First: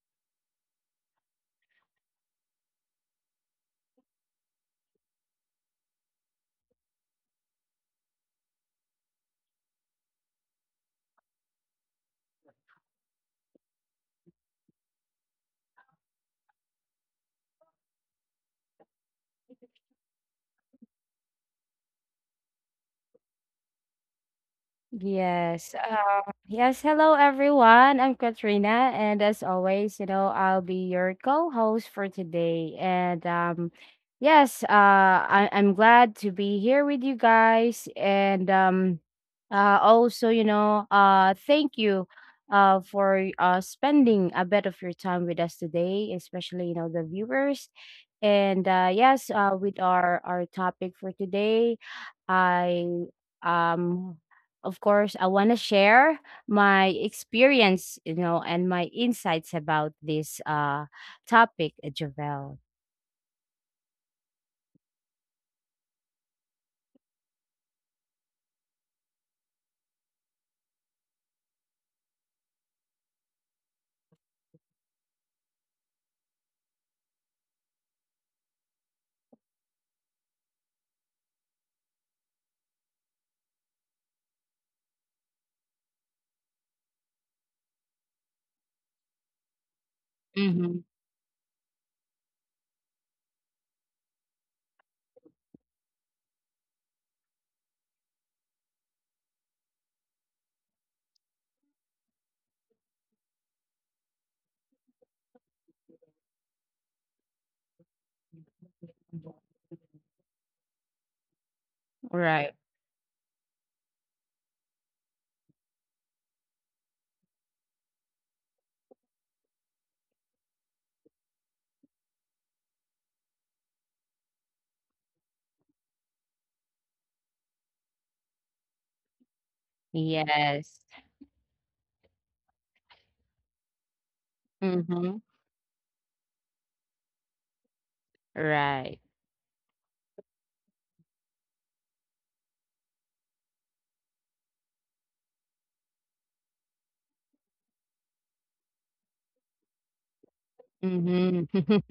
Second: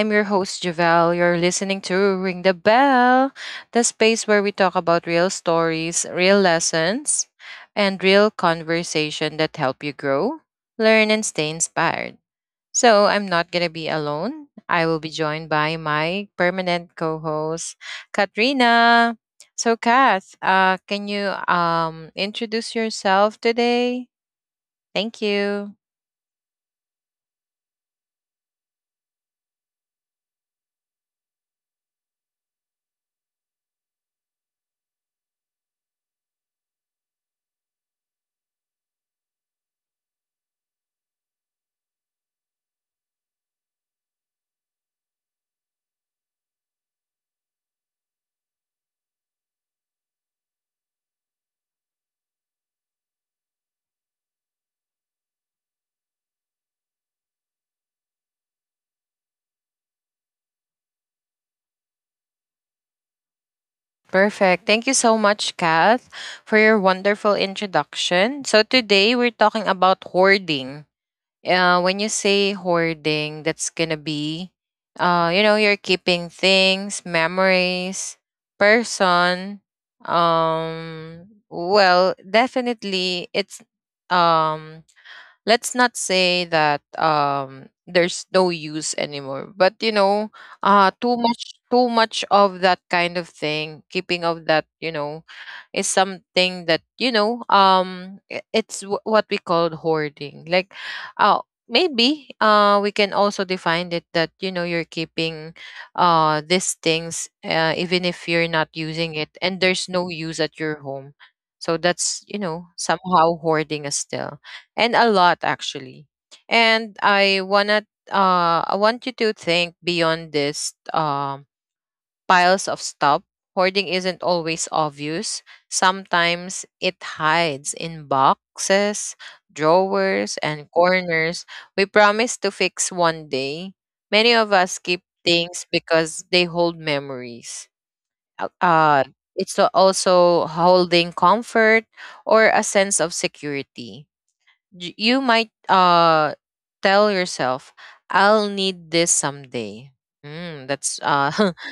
I'm your host, Javelle. You're listening to Ring the Bell, the space where we talk about real stories, real lessons, and real conversation that help you grow, learn, and stay inspired. So, I'm not going to be alone. I will be joined by my permanent co host, Katrina. So, Kath, can you introduce yourself today? Thank Yes. you. Uh, yes. Hello, everyone. I'm Katrina, and as always, you know, I'll be your co-host for today. And I'm glad to be here with you guys. And also, thank you, for spending a bit of your time with us today, especially you know the viewers. And with our topic for today, I um of course, I want to share my experience, you know, and my insights about this topic, Javel. Perfect. Thank you so much, Kath, for your wonderful introduction. So today we're talking about hoarding. When you say hoarding, that's gonna be, you know, you're keeping things, memories, person. Well, definitely, it's um let's not say that there's no use anymore, but you know Mm-hmm. Too much of that kind of thing, keeping of that, you know, is something that, you know, what we call hoarding. Uh Maybe we can also define it that, you know, you're keeping these things even if you're not using it and there's no use at your home. So that's, Right. you know, somehow hoarding as still and a lot, actually. And I want you to think beyond this piles of stuff. Hoarding isn't always obvious. Sometimes it hides in boxes, drawers, and Yes. corners we promise to fix one day. Many of us keep Mm-hmm. things because they hold memories. Uh, Right. uh, it's also holding comfort or a sense of security. You might tell yourself, "I'll need this someday." Mm, that's Mm-hmm.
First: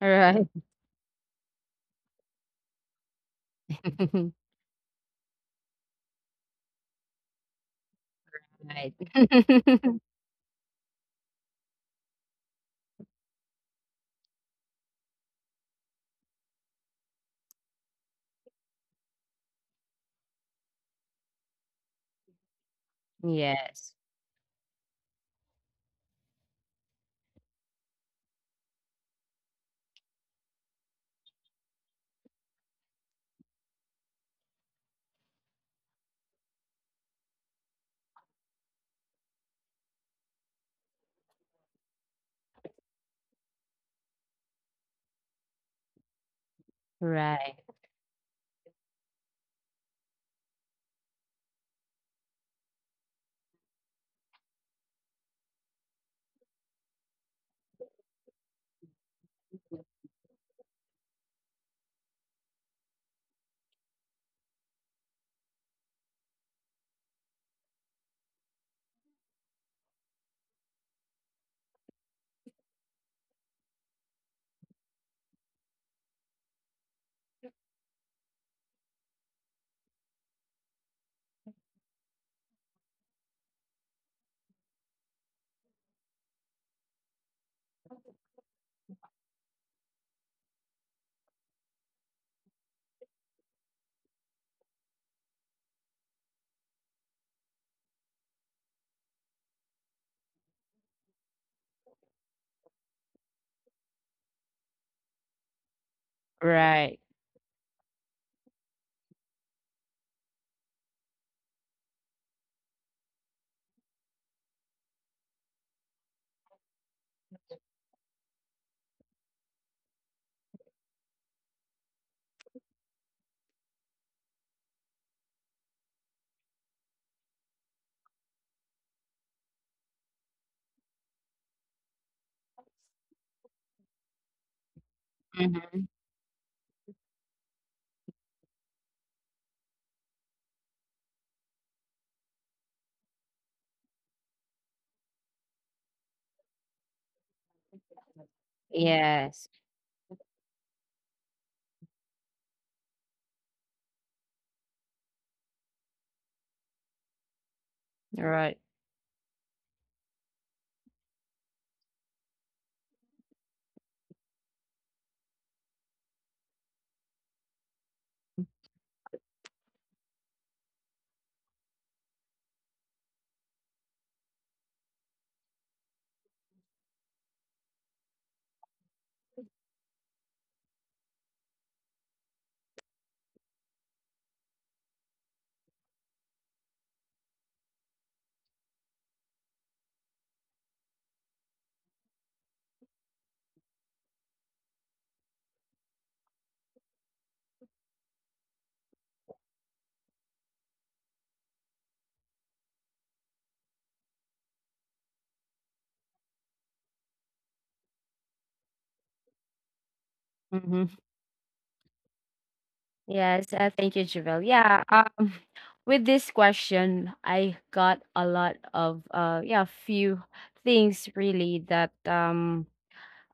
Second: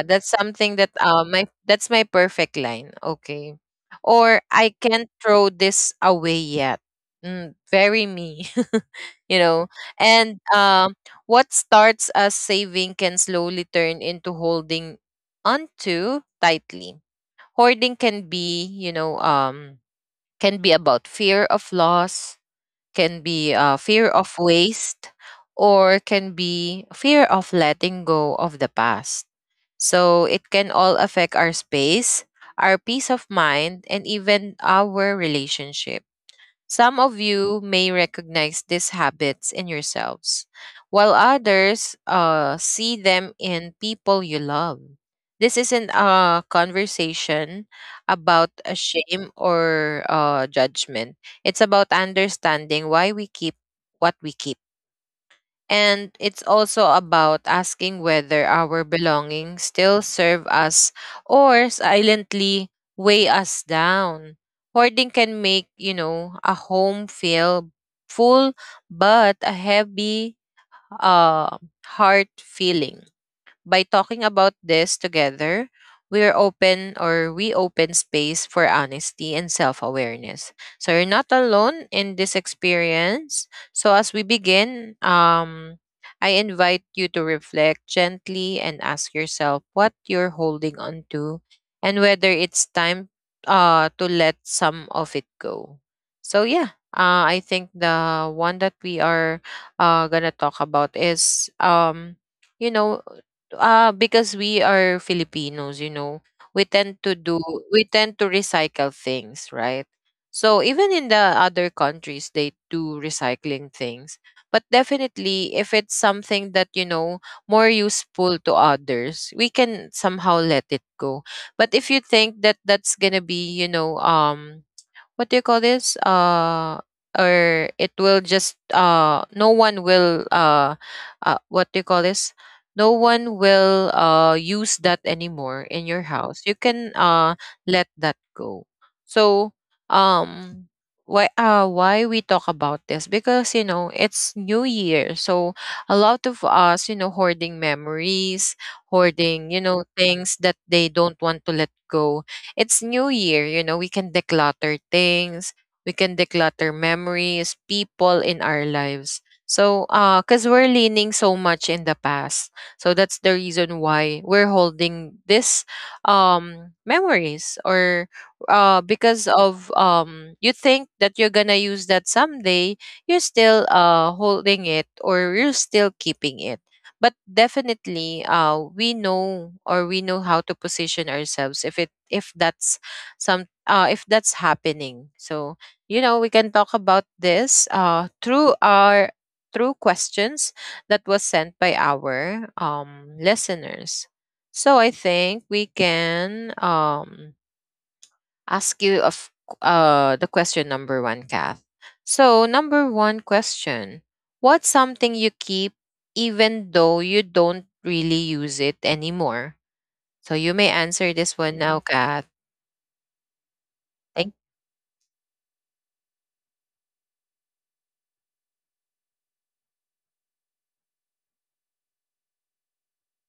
that's Right. something that my that's my perfect line. Okay. Or I can't throw this away yet. Mm, very me. Right. You know. And what starts as saving can slowly turn into holding onto tightly. Hoarding can be, you know, can be about fear of loss, can be Yes. fear of waste, or can be fear of letting go of the past. So it can all affect our space, our peace of mind, and even our relationship. Some of you may recognize these habits in yourselves, while others see them in people you love. This isn't a Right. conversation about a shame or judgment. It's about understanding why we keep what we keep. And it's also about asking whether our belongings still serve us or silently weigh us down. Hoarding can make, you know, a home feel full but a heavy uh, heart feeling. By talking about this together, we are open, or we open space for honesty and self awareness. So you're not alone in this experience. So as we begin, I invite you to reflect gently and ask yourself what you're holding on to and whether it's time to let some of it go. So, yeah, I think the one that we are gonna talk about is, you know, because we are Filipinos, you know, we Right. tend to do, we tend to recycle things, right? So even in the other countries, they do recycling things. But definitely, if it's something that, you know, more useful to others, we can somehow let it go. But if you think that that's going to be, you know, what do you call this, or it will just no one will what do you call this, no one will use that anymore in your Mhm. house, you can let that go. So um why we talk about this, because you know it's new year, so a lot of us, you know, hoarding memories, Yes. hoarding, you know, things that they don't want to let go. It's new year, you know, we can declutter things, we can declutter memories, people in Right. our lives. So, cause we're leaning so much in the past. So that's the reason why we're holding this, memories, or, because of, you think that you're gonna use that someday, you're still, holding it, or you're still keeping it. But definitely, we know, or we know how to position ourselves if it if that's some if that's happening. So you know we can talk about this through our through questions that was sent by our listeners. So I think we can ask you of the question number one, Kath. So number one question: What's something you keep even though you don't really use it anymore? So you may Mhm. answer this one now, Kath. Yes, thank you, Javel. Thank. Yeah, with this question, I got a lot of few things really that um,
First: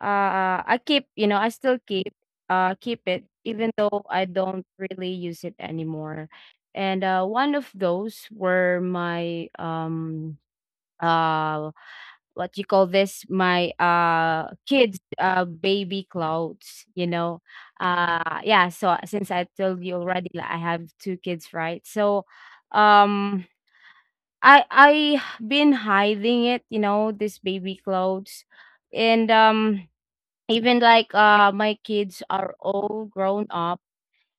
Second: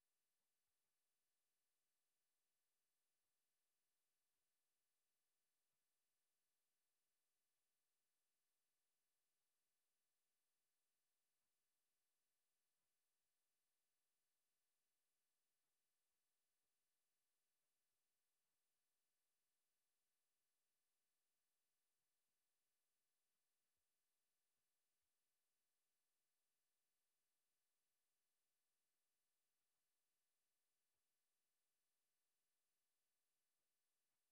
uh, I keep, you know, I still keep it even though I don't really use it anymore. And one of those were my uh what you call this my kids baby clothes, you know. Since I told you already, like, I have two kids, right? So um I been hiding it, you know, this baby clothes, and even like my kids are all grown up,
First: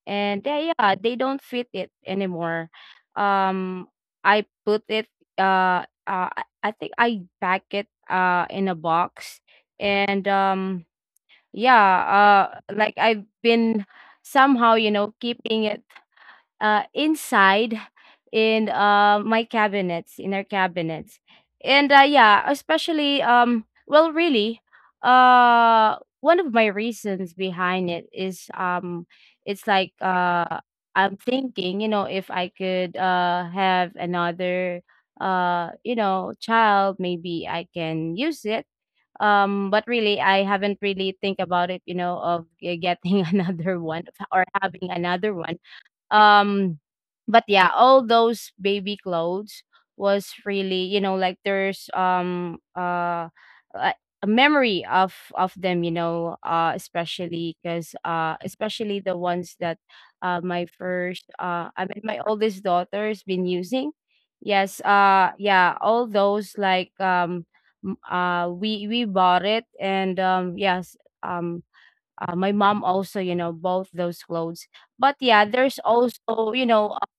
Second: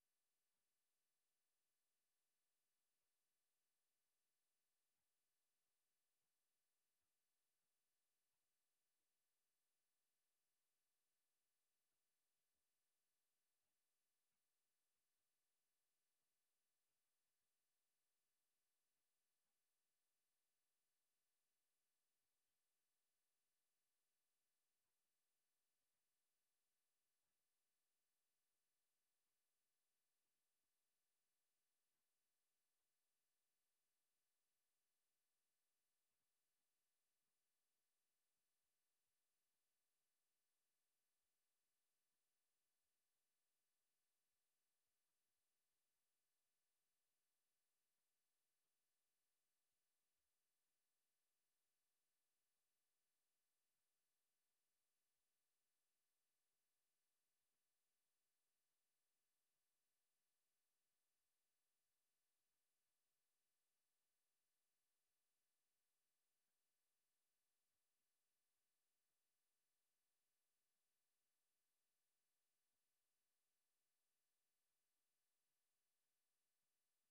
and yeah, they don't fit it anymore. Um, I put it. I think I pack it uh, in a box, and yeah. Like I've been somehow, you know, keeping it inside in my cabinets, in our cabinets. And yeah, especially, well, really, one of my reasons behind it is it's like I'm thinking, you know, if I could have another, you know, child, maybe I can use it. But really, I haven't really think about it, you know, of getting another one or having another one. um but yeah, all those baby clothes was really, you know, like there's a memory of them, you know, especially because especially the ones that my first I mean my oldest daughter's been using, yes. Yeah all those, like, um, we bought it, and yes. Um, my mom also, you know, both those clothes. But yeah, there's also, you know, uh,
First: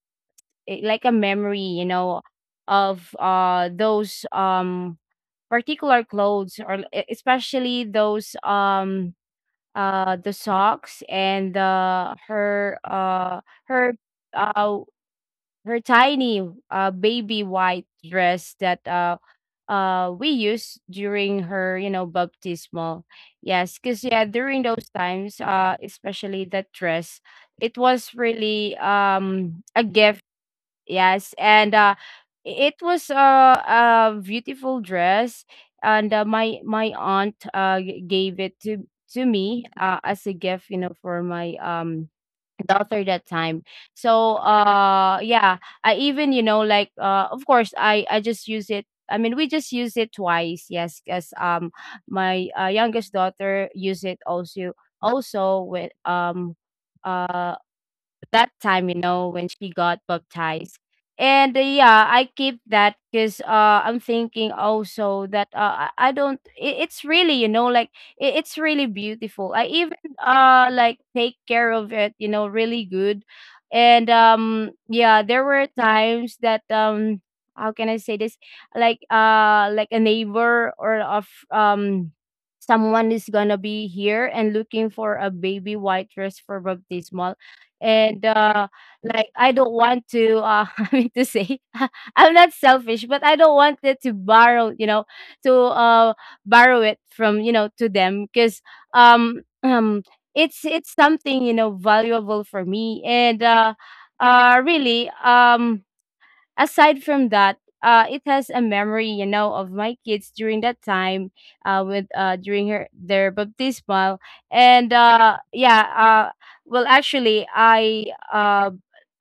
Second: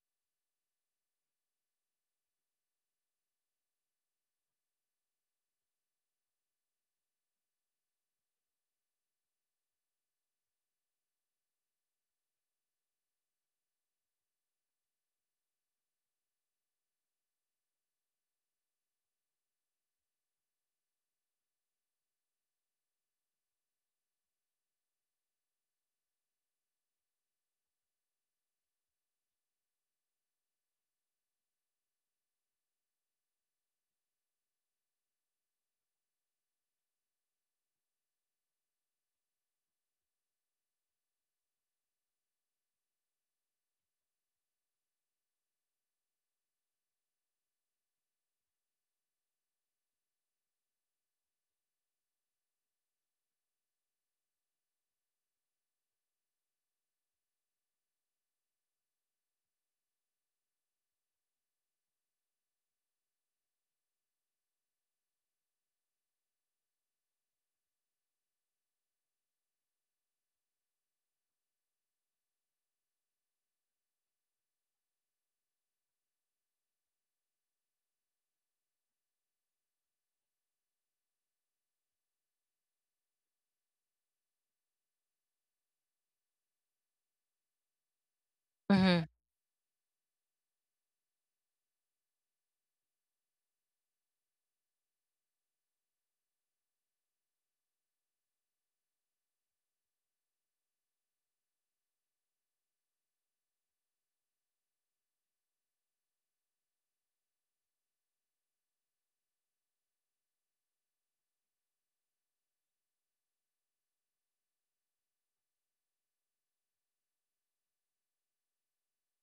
i- like a memory, you know, of those particular clothes or especially those the socks and her her uh her tiny baby white dress that we used during her, you know, baptismal. Yes, because yeah, during those times, especially that dress, it was really a gift. Yes, and it was a beautiful dress, and my aunt gave it to me as a gift, you know, for my daughter that time. So I even, you know, like of course I just use it. I mean we just use it twice, yes, because my youngest daughter use it also, also with uh that time, you know, when she got baptized. And yeah, I keep that because I'm thinking also that uh, I don't. It's really, you know, it, it's really beautiful. I even like take care of it, you know, really good. And yeah, there were times that how can I say this? Like a neighbor or of someone is gonna be here and looking for a baby white dress for baptismal, and Hmm. like I don't want to I mean to say I'm not selfish, but I don't want it to borrow, you know, to borrow it from, you know, to them because um um it's something, you know, valuable for me, and uh really aside from that, it has a memory, you know, of my kids during that time, with during her their baptismal, and yeah, well, actually, uh,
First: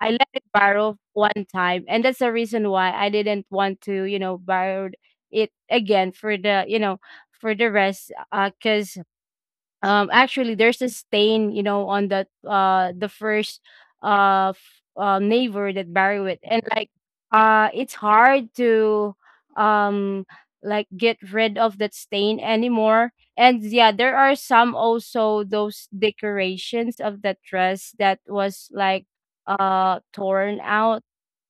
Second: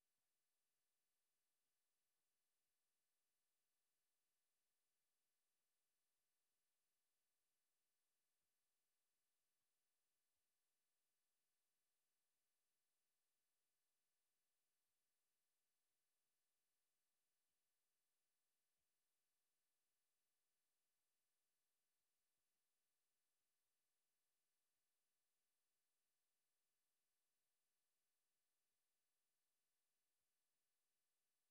I let it borrow one time, and that's the reason why I didn't want to, you know, borrow it again for the, you know, for the rest, because actually there's a stain, you know, on that the first uh, f- neighbor that buried with, and it's hard to um like get rid of that stain anymore. And yeah, there are some also those decorations of that dress that was torn out.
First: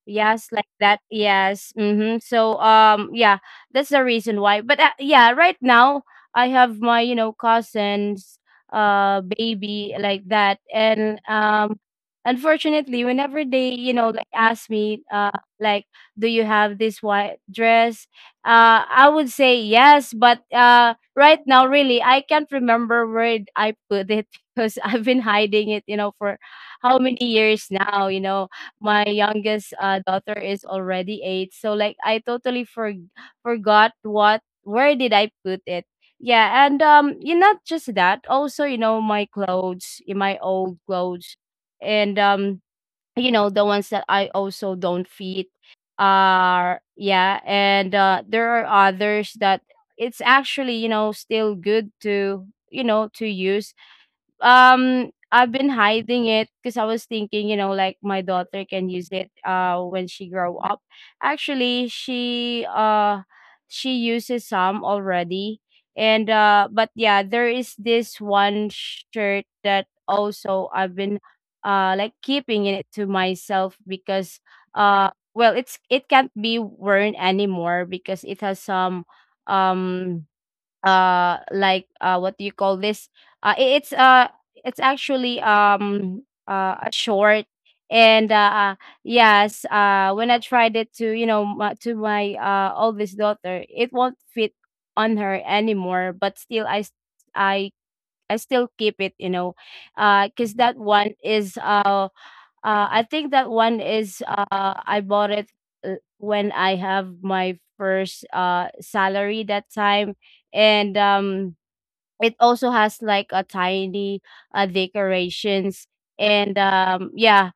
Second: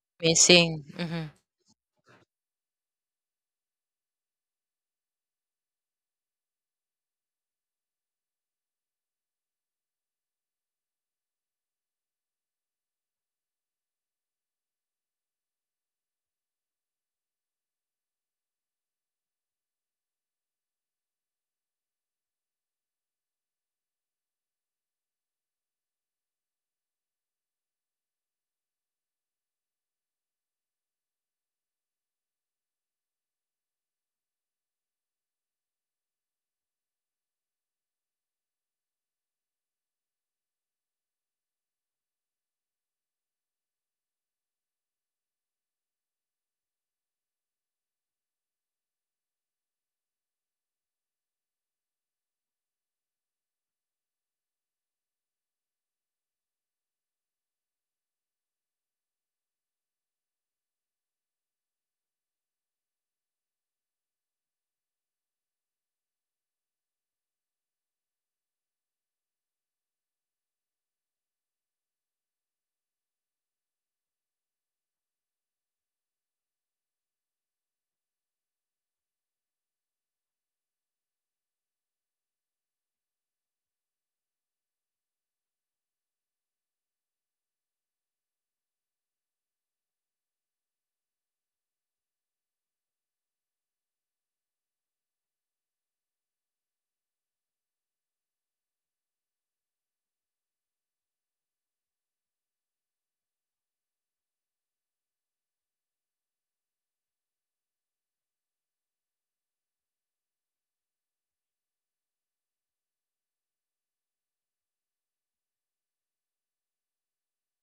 Yes, like Missing. that. Mm-hmm. Yes. Mm-hmm. So, yeah, that's the reason why. But yeah, right now I have my, you know, cousins, baby like that, and unfortunately, whenever they, you know, like ask me, like, do you have this white dress? I would say yes, but right now, really, I can't remember where I put it because I've been hiding it, you know, for how many years now, you know, my youngest, daughter is already 8, so, like, I totally forgot what where did I put it. Yeah, and, you not just that, also, you know, my clothes, eh, my old clothes, and, you know, the ones that I also don't fit, are yeah, and, there are others that it's actually, you know, still good to, you know, to use, I've been hiding it because I was thinking, you know, like my daughter can use it when she grow up. Actually, she she uses some already. And but yeah, there is this one shirt that also I've been like keeping it to myself because well, it's it can't be worn anymore because it has some um what do you call this uh i- it's uh it's actually a short and yes when I tried it to, you know, my, to my oldest daughter it won't fit on her anymore, but still I s- i I still keep it, you know, because that one is I think that one is I bought it when I have my first salary that time, and it also has like a tiny decorations and yeah,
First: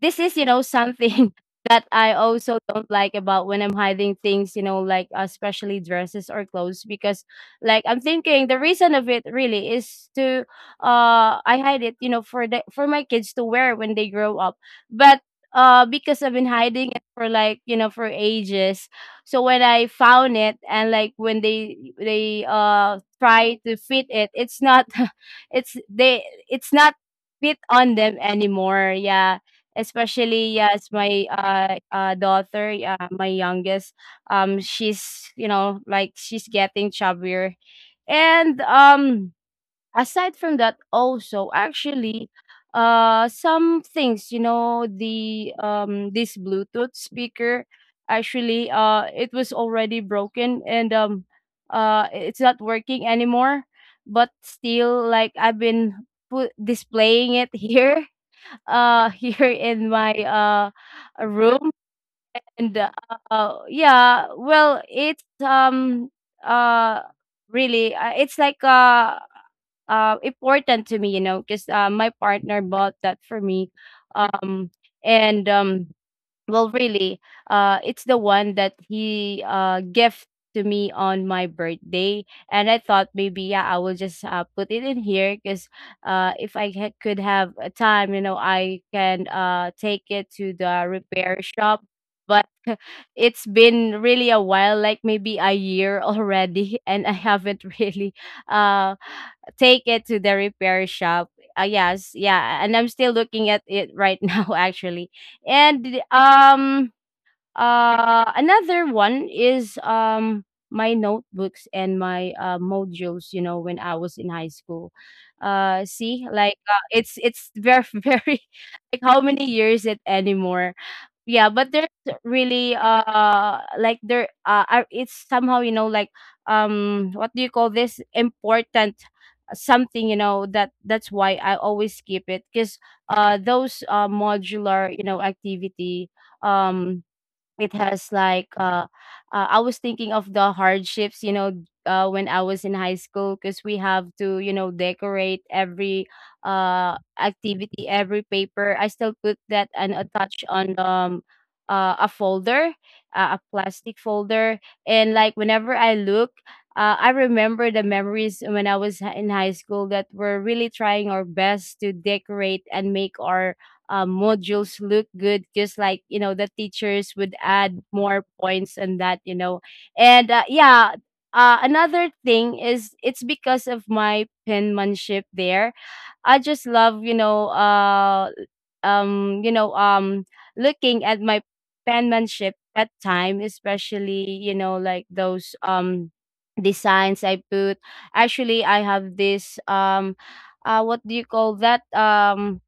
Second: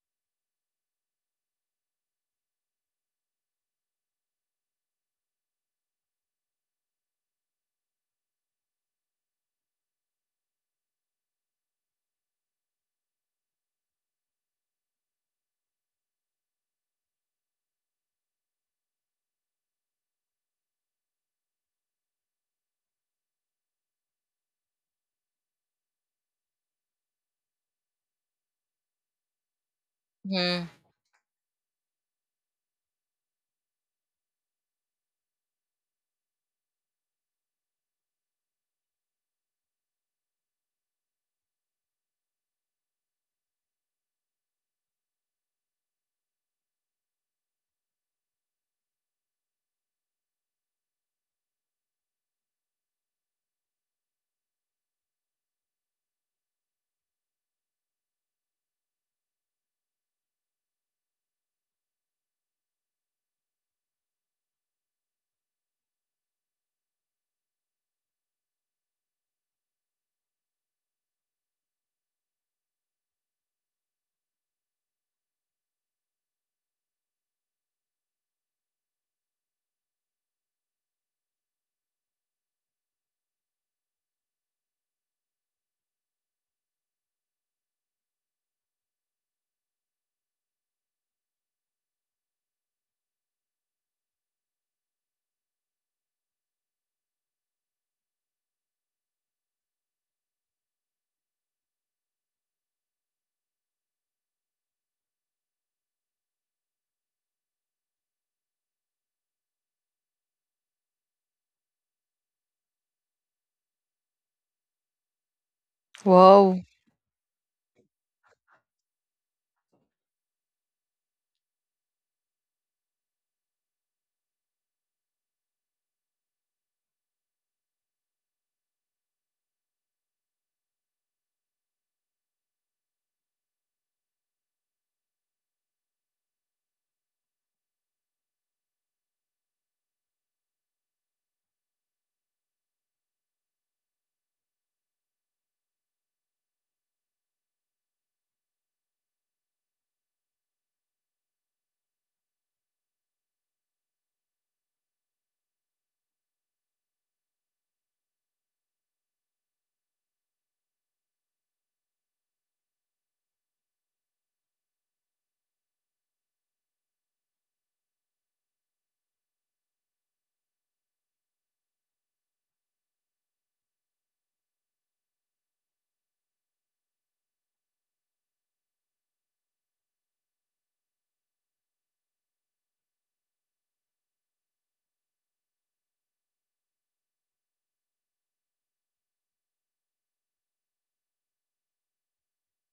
this is, you know, something that I also don't like about when I'm hiding things, you know, like especially dresses or clothes, because like I'm thinking the reason of it really is to I hide it, you know, for the for my kids to wear when they grow up, but because I've been hiding it for like, you know, for ages, so when I found it, and like when they try to fit it, it's not it's they it's not fit on them anymore, yeah. Especially, Hmm. yes, my daughter, my youngest, she's, you know, like she's getting chubbier, and aside from that, also actually, some things, you know, the this Bluetooth speaker, actually, it was already broken, and it's not working anymore, but still like I've been put displaying it here here in my room. And Yeah, well it's uh really it's like important to me, you know, because my partner bought that for me. Um and Well really it's the one that he gift to me on my birthday, and I thought maybe, yeah, I will just put it in here because if I could have a time, you know, I can take it to the repair shop, but it's been really a while, like maybe a year already, and I haven't really uh take it to the repair shop. Yes, yeah, and I'm still looking at it right now actually. And Another one is my notebooks and my modules, you know, when I was in high school. See, Wow, like it's very very, like, how many years it anymore. Yeah, but there's really like it's somehow, you know, like, what do you call this, important, something, you know. That's why I always keep it, because those modular, you know, activity, um it has like, I was thinking of the hardships, you know, when I was in high school, because we have to, you know, decorate every activity, every paper I still put that and attach on a folder, a plastic folder. And, like, whenever I look, I remember the memories when I was in high school, that we're really trying our best to decorate and make our modules look good because, like, you know, the teachers would add more points and that, you know. And yeah, another thing is it's because of my penmanship there. I just love, you know, you know, looking at my penmanship that time, especially, you know, like those designs I put. Actually, I have this what do you call that,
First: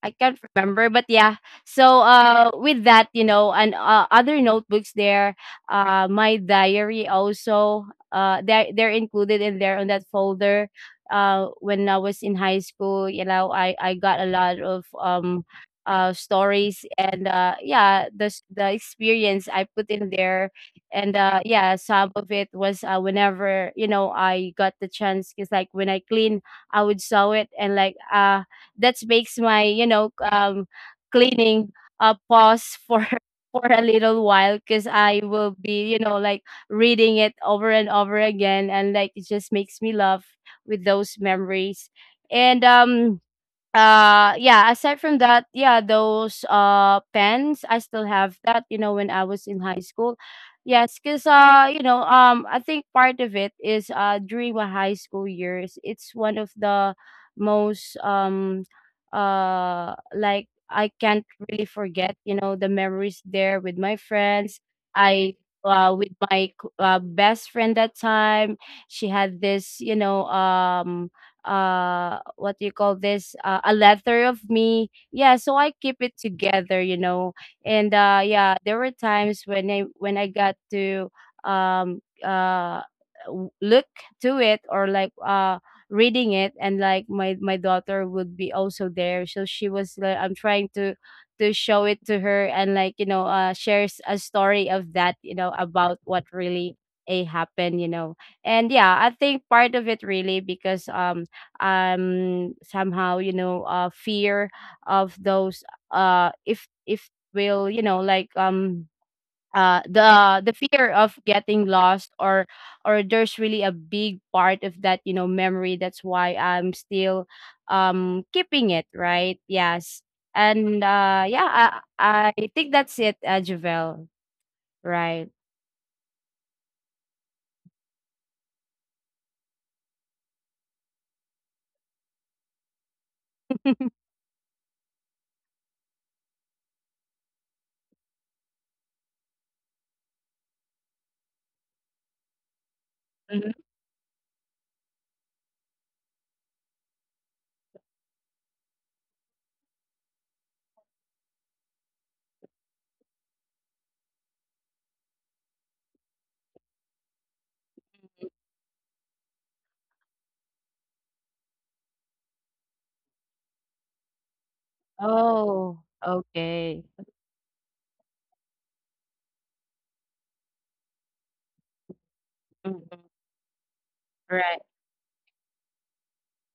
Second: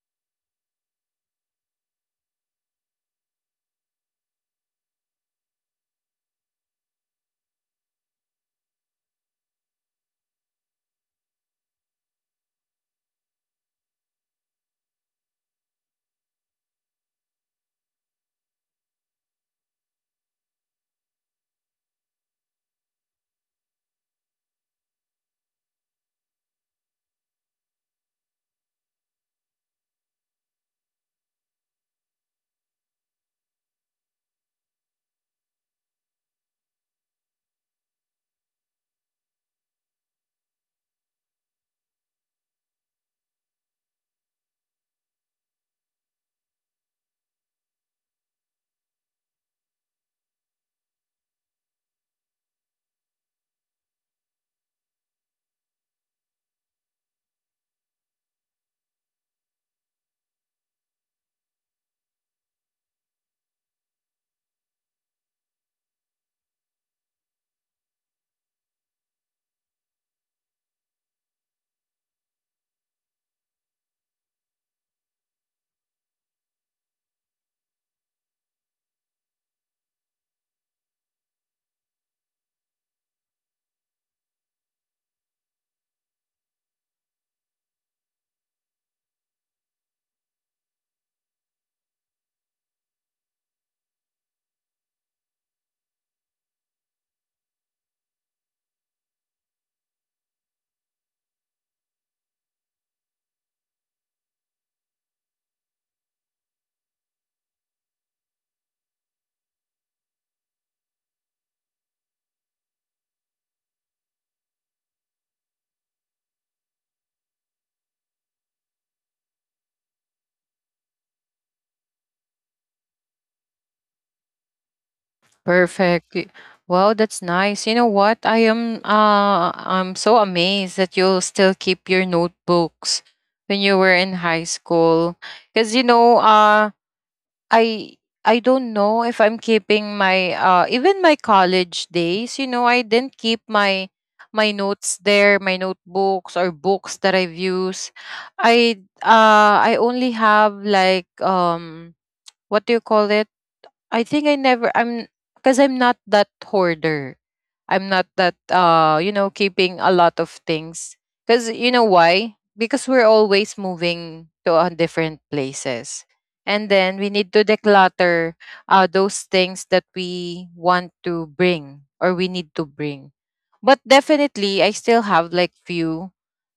I can't remember, but yeah. So with that, you know, and other notebooks there, my diary also, they're included in there on that folder. When I was in high school, you know, I got a lot of stories, and yeah, the experience I put in there. And yeah, some of it was whenever, you know, I got the chance, because, like, when I clean, I would sew it. And like that makes my, you know, cleaning pause for for a little while, because I will be, you know, like, reading it over and over again, and, like, it just makes me laugh with those memories. And yeah, aside from that, yeah, those pens I still have that, you know, when I was in high school. Yes, because you know, I think part of it is during my high school years, it's one of the most, like, I can't really forget, you know, the memories there with my friends. I With my best friend that time, she had this, you know, what do you call this, a letter of me. Yeah, so I keep it together, you know. And yeah, there were times when I got to um uh look to it, or, like, reading it, and like my daughter would be also there, so she was like, I'm trying to show it to her, and, like, you know, shares a story of that, you know, about what really a happened, you know. And yeah, I think part of it really because somehow, you know, fear of those, if will, you know, like, the fear of getting lost, or there's really a big part of that, you know, memory. That's why I'm still keeping it, right? Yes. And yeah, I think that's it, Javel. Right. perfect. Wow, that's nice. You know what? I'm so amazed that you'll still keep your notebooks when you were in high school. Cuz you know, I I don't know if I'm keeping my even my college days, you know, I didn't keep Mhm. My notes there, my notebooks or books that I've used. I only have like what do you call it? I think I never I'm Because I'm not that hoarder. I'm not that you know keeping a lot of things, because you know why, because we're always moving to different Oh, places, and okay. then we need to declutter those things that we want to bring or we need to Mhm. bring. But definitely Right. I still have like few,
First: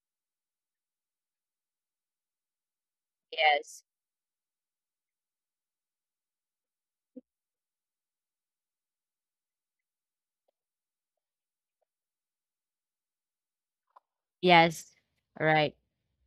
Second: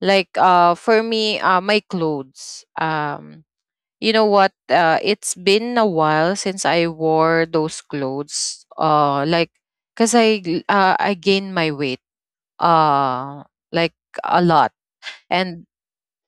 like for me my clothes. Yes. You know what? It's been a while since I wore those clothes. Like, I gained my weight. Uh, like, a lot, Yes. and Right.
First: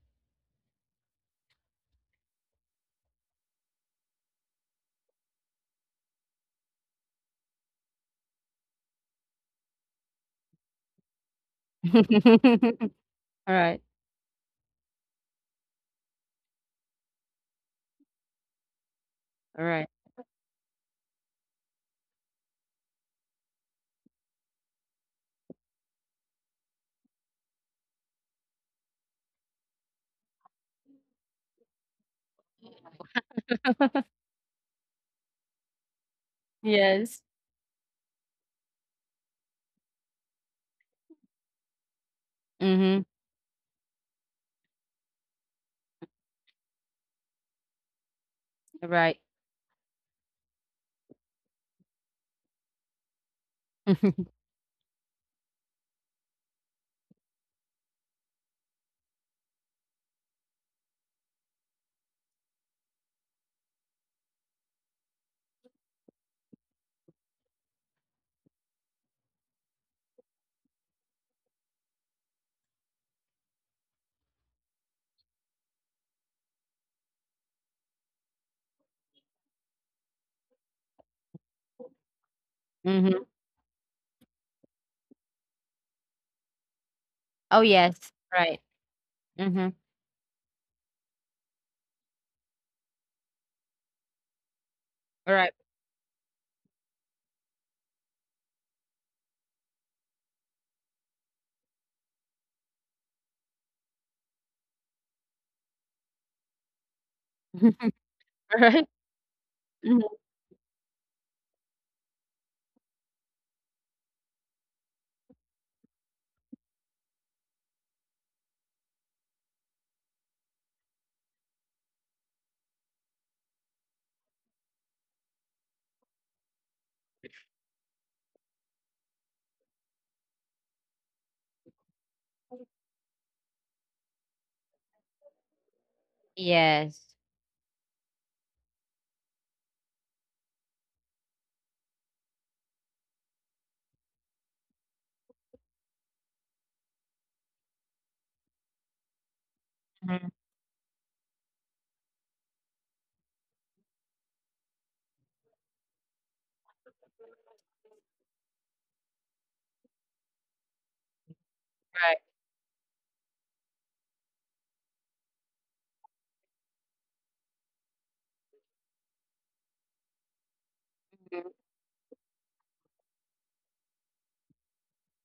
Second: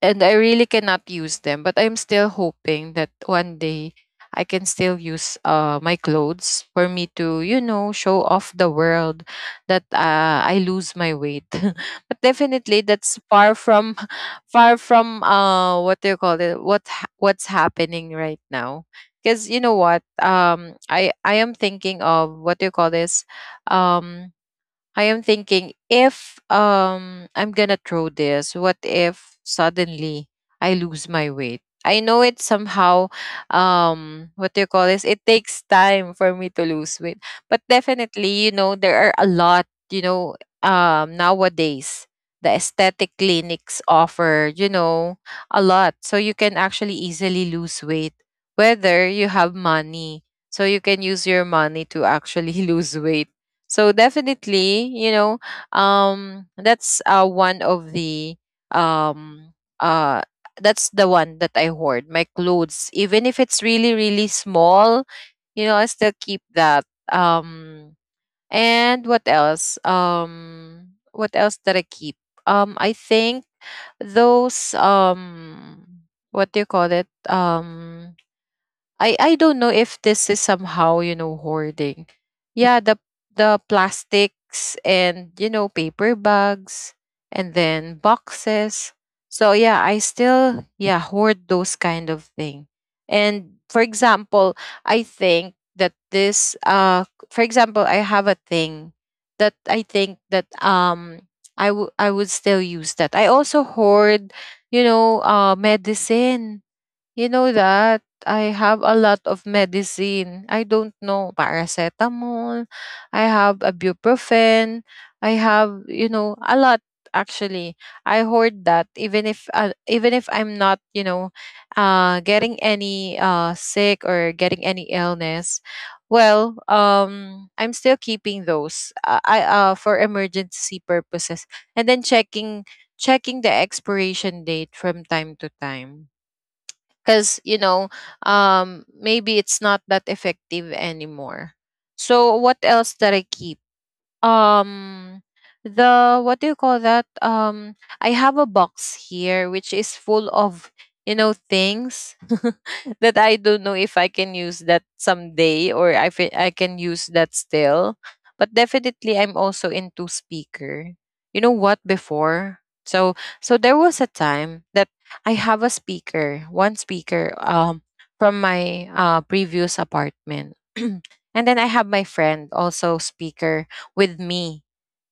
and I really cannot use them. But I'm still hoping that one day I can still use my clothes for me to, you know, show off the world that I lose my weight. But definitely, that's far Alright, from, far from what do you call it? What's happening right now? Because you know alright. what, I am thinking of what do you call this, um, I am thinking if I'm gonna throw this, what if suddenly I lose my weight? I know it somehow what do you call this? It takes time for me to lose Yes. weight. But definitely, you know, there are a lot, you know, nowadays the Mhm. aesthetic clinics offer, you know, a lot. So you can actually easily lose weight whether Right. you have money. So you can use your money to actually lose weight. So definitely, you know, that's one of the um, uh, that's the one that I hoard my clothes, even if it's really really small. You know, I still keep that. Um, and what else? What else that I keep? I think those what do you call it? I don't know if this is somehow you know hoarding. Yeah, Mhm. the plastics, and you know, paper bags, and Oh, then yes. Right. boxes. So Mhm. yeah, I still yeah hoard those kind of thing. And for example, I All right. think that this for example, I have a thing that I think that I would still use that. I also hoard, you know, medicine, you know, All that I have right. a lot of Mhm. medicine. I don't know, paracetamol. I have ibuprofen. I have, you know, a lot actually. I hoard that even if I'm not, you know, getting any sick or getting any illness. Well, I'm still keeping those. I For emergency purposes, and then checking the expiration date from time to time, Yes. because you know maybe it's not that effective anymore. So what else that I keep? um the what do you call that, I have a box here which is full Mhm. of, you know, things that I don't know if I can use that someday or if it- I can use that still. But definitely I'm also into speaker, you know what, Right. before. So so there was a time that I have a speaker, one speaker, from my previous apartment, and Mhm. then I have my friend also speaker with me,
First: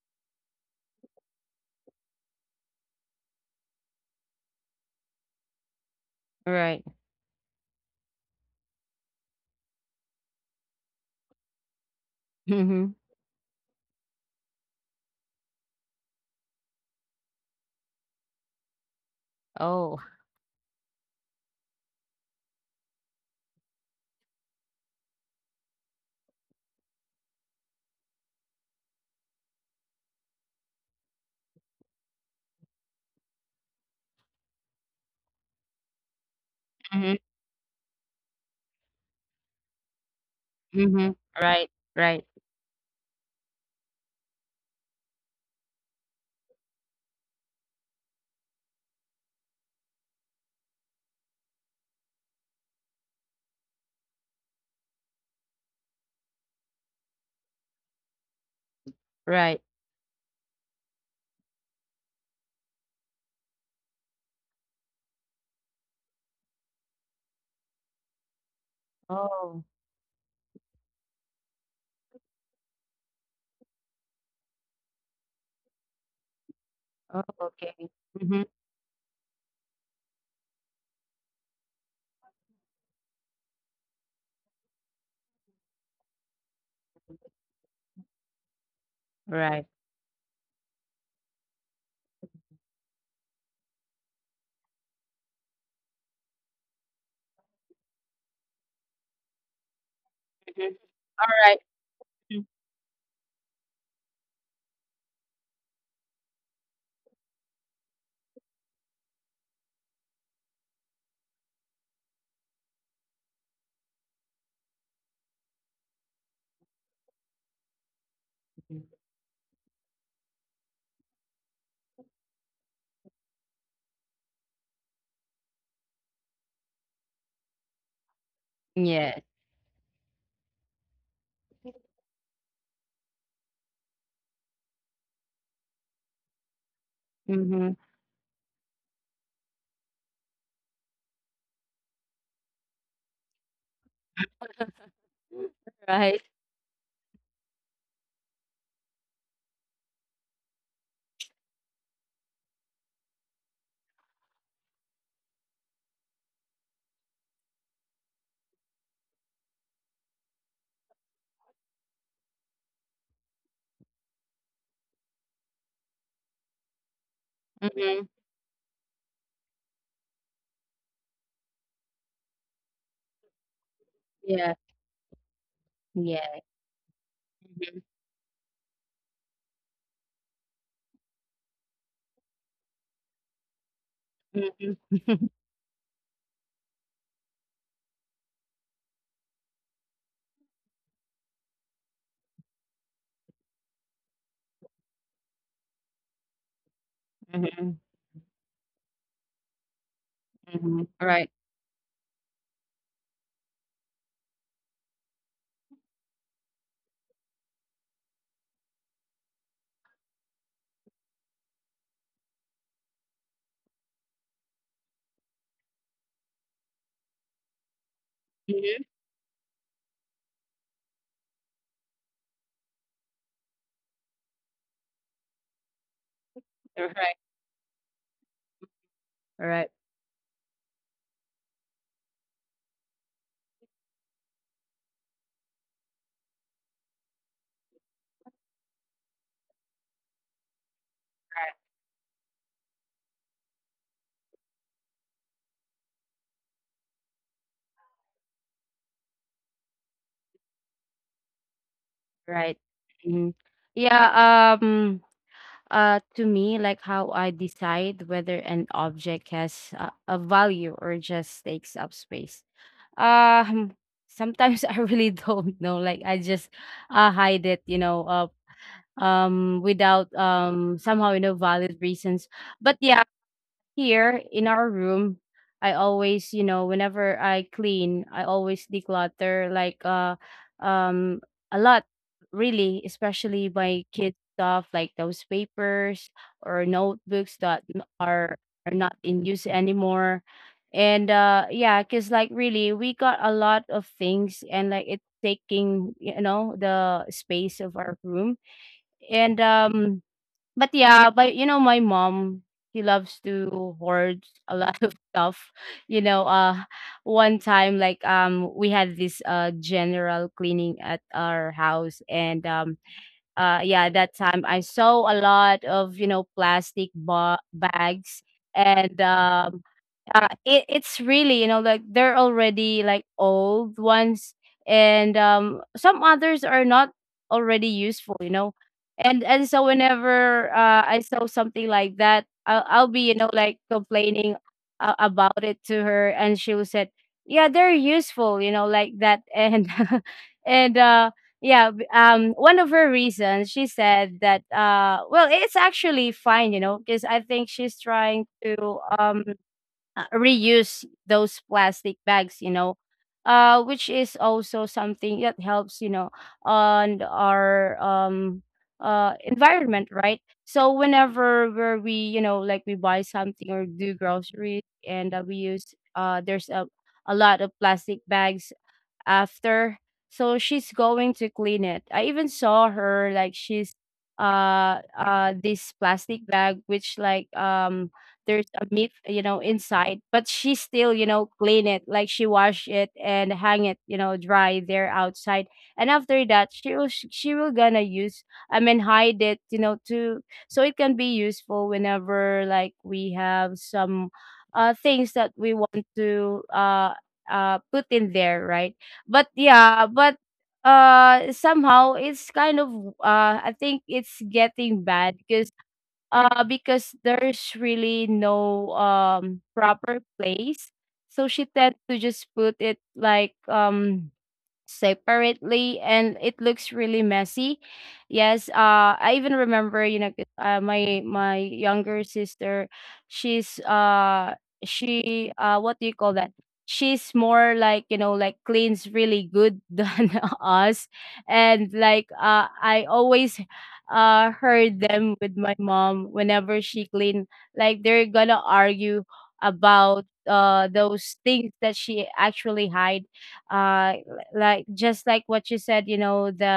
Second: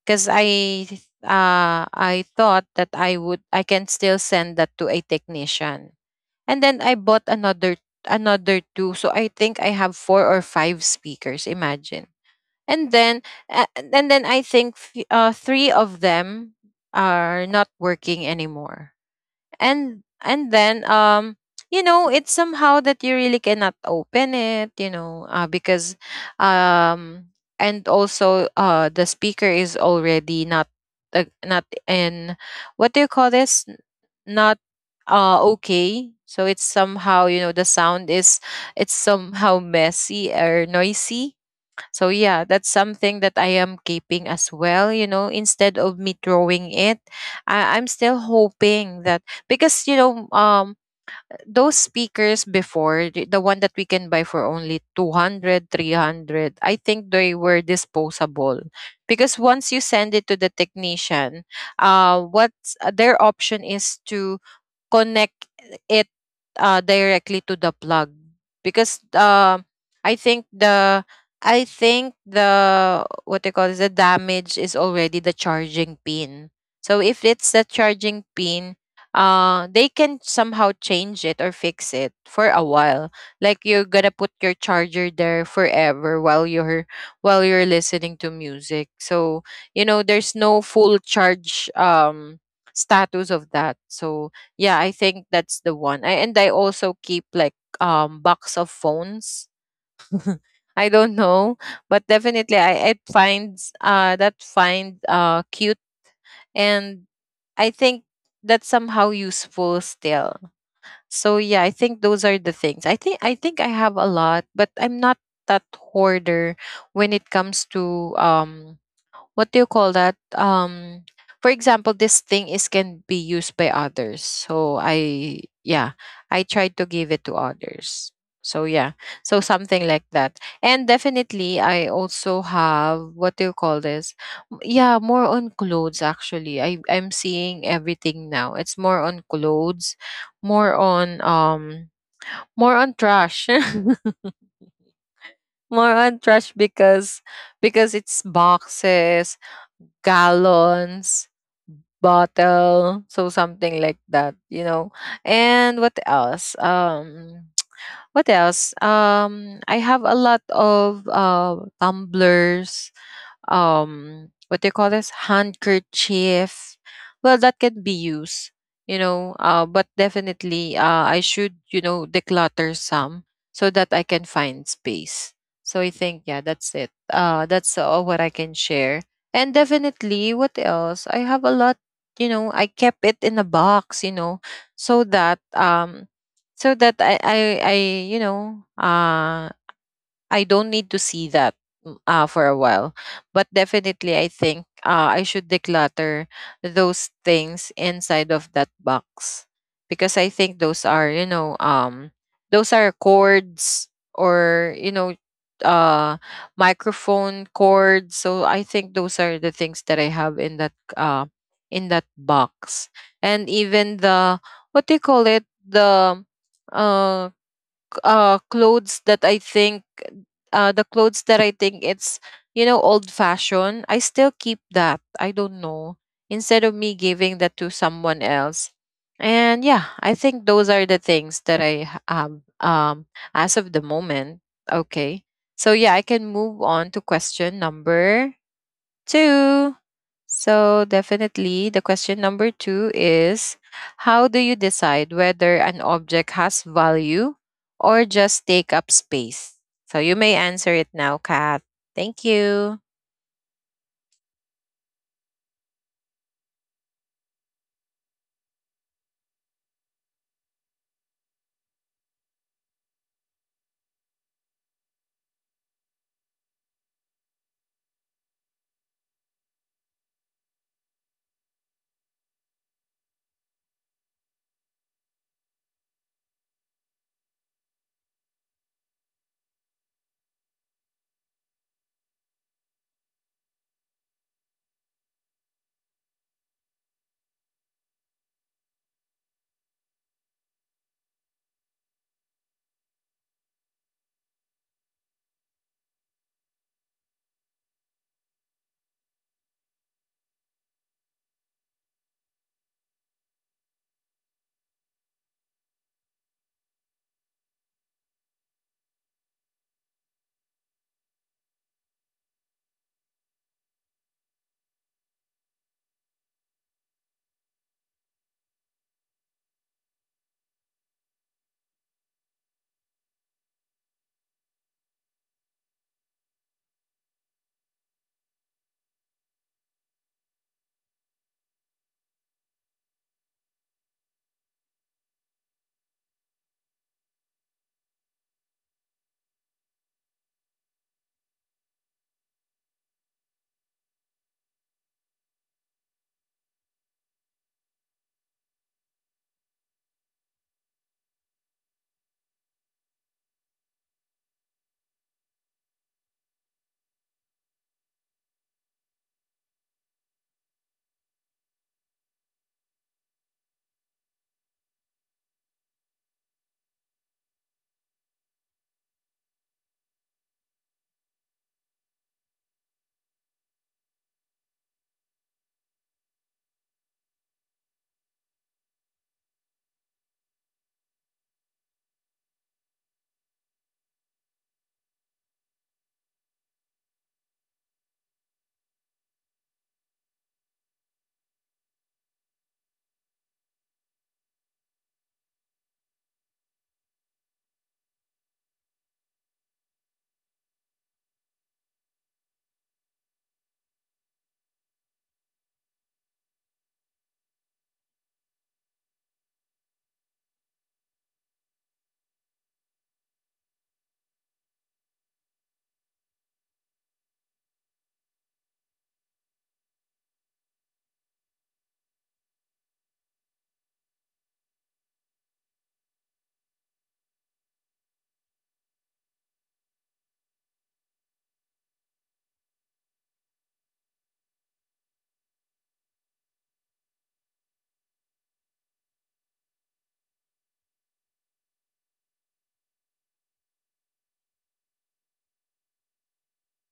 because I thought that I can still send that to a technician. And then Right. I bought another another two, so I think I have four or five speakers. Imagine. And Mhm. then and then I think three of them are not working anymore, and Oh. Then you know it's somehow that you really cannot open it, you know, because um and also the speaker is already not not in what do you call this, not okay, so it's Mhm. somehow, you know, the sound is, it's somehow messy or Mhm. noisy. Right. So Right. yeah, that's something that I am keeping as well. You know, instead of me throwing it, I'm still hoping that because you know, those speakers before, the one that we can buy for only 200, 300, I think they were disposable. Because Right. once you send it to the technician, what's their option is to connect it directly to the plug. Because Oh. I think the I think the what they call is the damage is already the charging pin. So if Oh, it's the okay. charging Mhm. pin, they can somehow change it or fix it for a while, like you're gonna put your charger there forever while you're listening to music. So Right. you know there's no full charge status of that. So yeah, I think that's the one and I also keep like box of phones. I Mhm. don't know, Alright. but definitely I find that, find cute, and I think that's somehow useful still. So yeah, I think those are the things. I think I have a lot, but I'm not that hoarder when it comes to Mhm. what do you call that? For example, this thing is can be used by others. So I, yeah, I try to give it to others. So yeah, Yes. so something like that. And definitely, I also have what do you call this? Yeah, more on clothes actually. I'm seeing Mhm. everything now. It's more on clothes, more on more on trash. More on Right. trash because it's boxes, gallons, bottle, so something like that, you know. And what else? What else? I have a lot of tumblers, what they call this, handkerchief, well, that can be Mhm. used, you know. But definitely, I should, you know, declutter some so that I can Yeah. find space. So I think, yeah, Yeah. that's it. That's all what I can share. And definitely, what else, I have a lot. You know, I kept it in a box, you know, Mhm. so that Mhm. So that I, you know, I don't need to see that for a while. But definitely, I think I should declutter those Mhm. things inside of that box, because I think Mhm. those are, Right. you know, those are cords or, you know, uh microphone cords. So I think those are the things that I have in that, uh in that box. And even the what do you call it, the uh Mhm. clothes that I think, the clothes that I think it's, you know, old fashioned, I still keep that. I don't know. Instead of me Right. giving that to someone else, and Right. yeah, I think those are the things that have, as of the moment. Okay, so yeah, I can move on to question number two. So, definitely, Right. the question number two is: how do you decide whether an object has value or just take up space? So, you may answer it now, Kat. Thank Right. you. Mhm. Yeah, um to me, like, how I decide whether an object has a value or just takes up space. Um Sometimes I really don't know, like I just hide it, you know, without somehow, you know, valid reasons. But yeah, here in our room, I always, you know, whenever I clean, I always declutter, like um a lot, really, especially my kids stuff, like those papers or notebooks that are not in use anymore. And yeah, cuz, like, really, we got a lot of things, and, like, it's taking, you know, the space of our room. And but yeah, but, you know, my mom, she loves to hoard a lot of stuff. You know, one time, like, we had this general cleaning at our house. And yeah, that time I saw a lot of, you know, plastic bags. And it's really, you know, like, they're already like old ones. And some others are not already useful, you know. And so whenever I saw something like that, I'll be, you know, like, complaining about it to her, and she will said, yeah, they're useful, you know, like that. And and yeah, one of her reasons, she said that, well, it's actually fine, you know, because I think she's trying to reuse those plastic bags, you know, which is also something that helps, you know, on our environment, right? So whenever where we, you know, like, we buy something or do groceries, and we use, there's a lot of plastic bags after. So she's going to clean it. I even saw her, like she's this plastic bag which, like, there's a meat, you know, inside, but she still, you know, clean it, like she wash it and hang it, you know, dry there outside. And after that, she will she will gonna use, I mean, hide it, you know, to, so it can be useful whenever, like, we have some things that we want to put in there, right? But yeah, but somehow it's kind of, I think, it's getting bad because there's really no proper place. So she tend to just put it like separately, and it looks really messy. Yes, I even remember, you know, 'cause, my younger sister, she's she what do you call that? She's more, like, you know, like, cleans really good than us. And, like, I always heard them with my mom whenever she clean, like, they're gonna argue about those things that she actually hide, uh like, just like what you said, you know, the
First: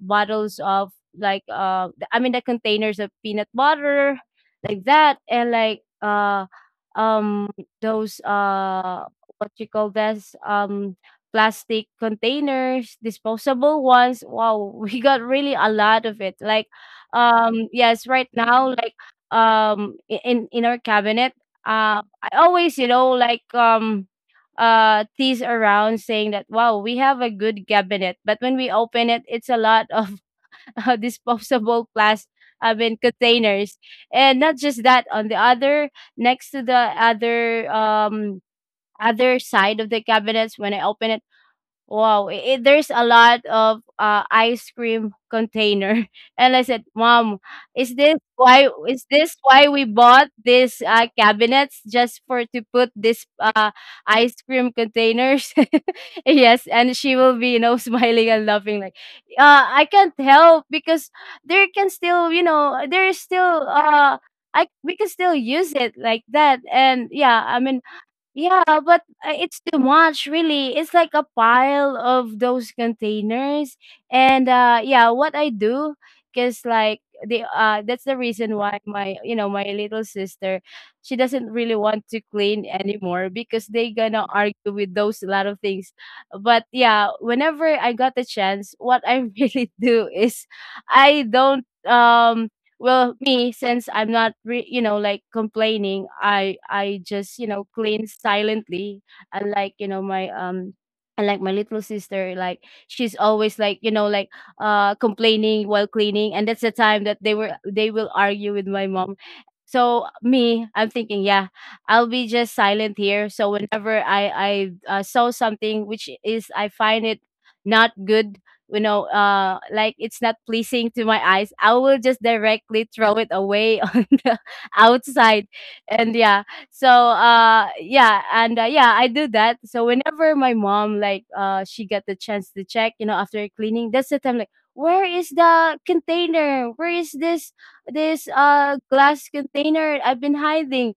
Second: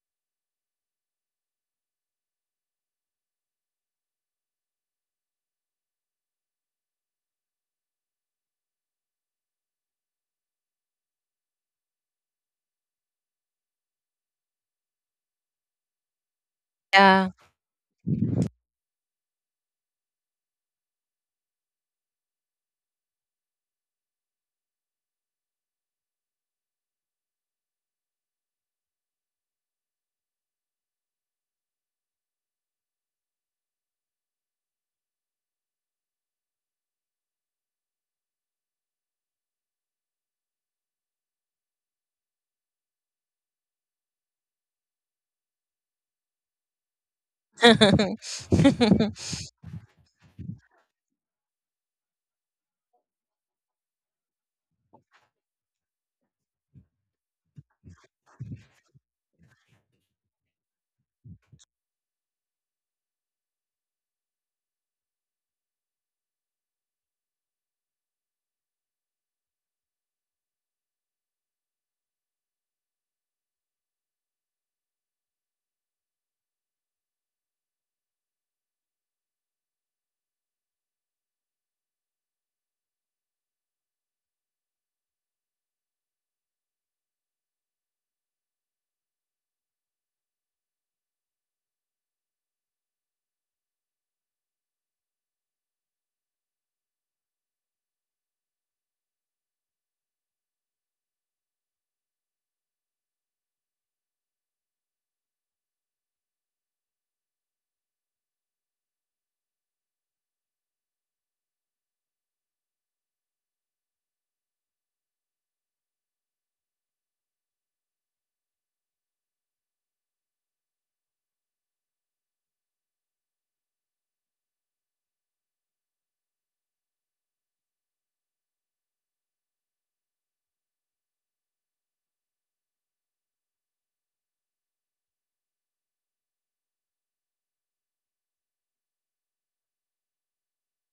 bottles of, like, I mean the containers of peanut butter, like that. And, like, um those what you call this, plastic containers, disposable ones. Wow, we got really a lot of it. Like, Yeah. Yes, right now, like, in our cabinet, I always, you know, like, tease around, saying that wow, we have a good cabinet, but when we open it, it's a lot of disposable plastic, I mean, containers. And not just that, on the other, next to the other, other side of the cabinets, when I open it, wow, there's a lot of ice cream container, and I said, "Mom, is this why? Is this why we bought these cabinets just for to put this ice cream containers?" Yes, and she will be, you know, smiling and laughing, like, "I can't help, because there can still, you know, there is still." I, we can still use it like that, and yeah, I mean, yeah, but it's too much, really. It's like a pile of those containers. And yeah, what I do, cuz, like, the that's the reason why my, you know, my little sister, she doesn't really want to clean anymore because they gonna argue with those lot of things. But yeah, whenever I got the chance, what I really do is, I don't, well, me, since I'm not you know, like, complaining, I just, you know, clean silently. Unlike, you know, my unlike my little sister, like, she's always, like, you know, like, complaining while cleaning. And that's the time that they will argue with my mom. So me, I'm thinking, yeah, I'll be just silent here. So whenever I saw something which is I find it not good, you know, like, it's not pleasing to my eyes, I will just directly throw it away on the outside. And yeah, so yeah, and yeah, I do that. So whenever my mom, like, she got the chance to check, you know, after cleaning, that's the time, like, where is the container? Where is this glass container I've been hiding?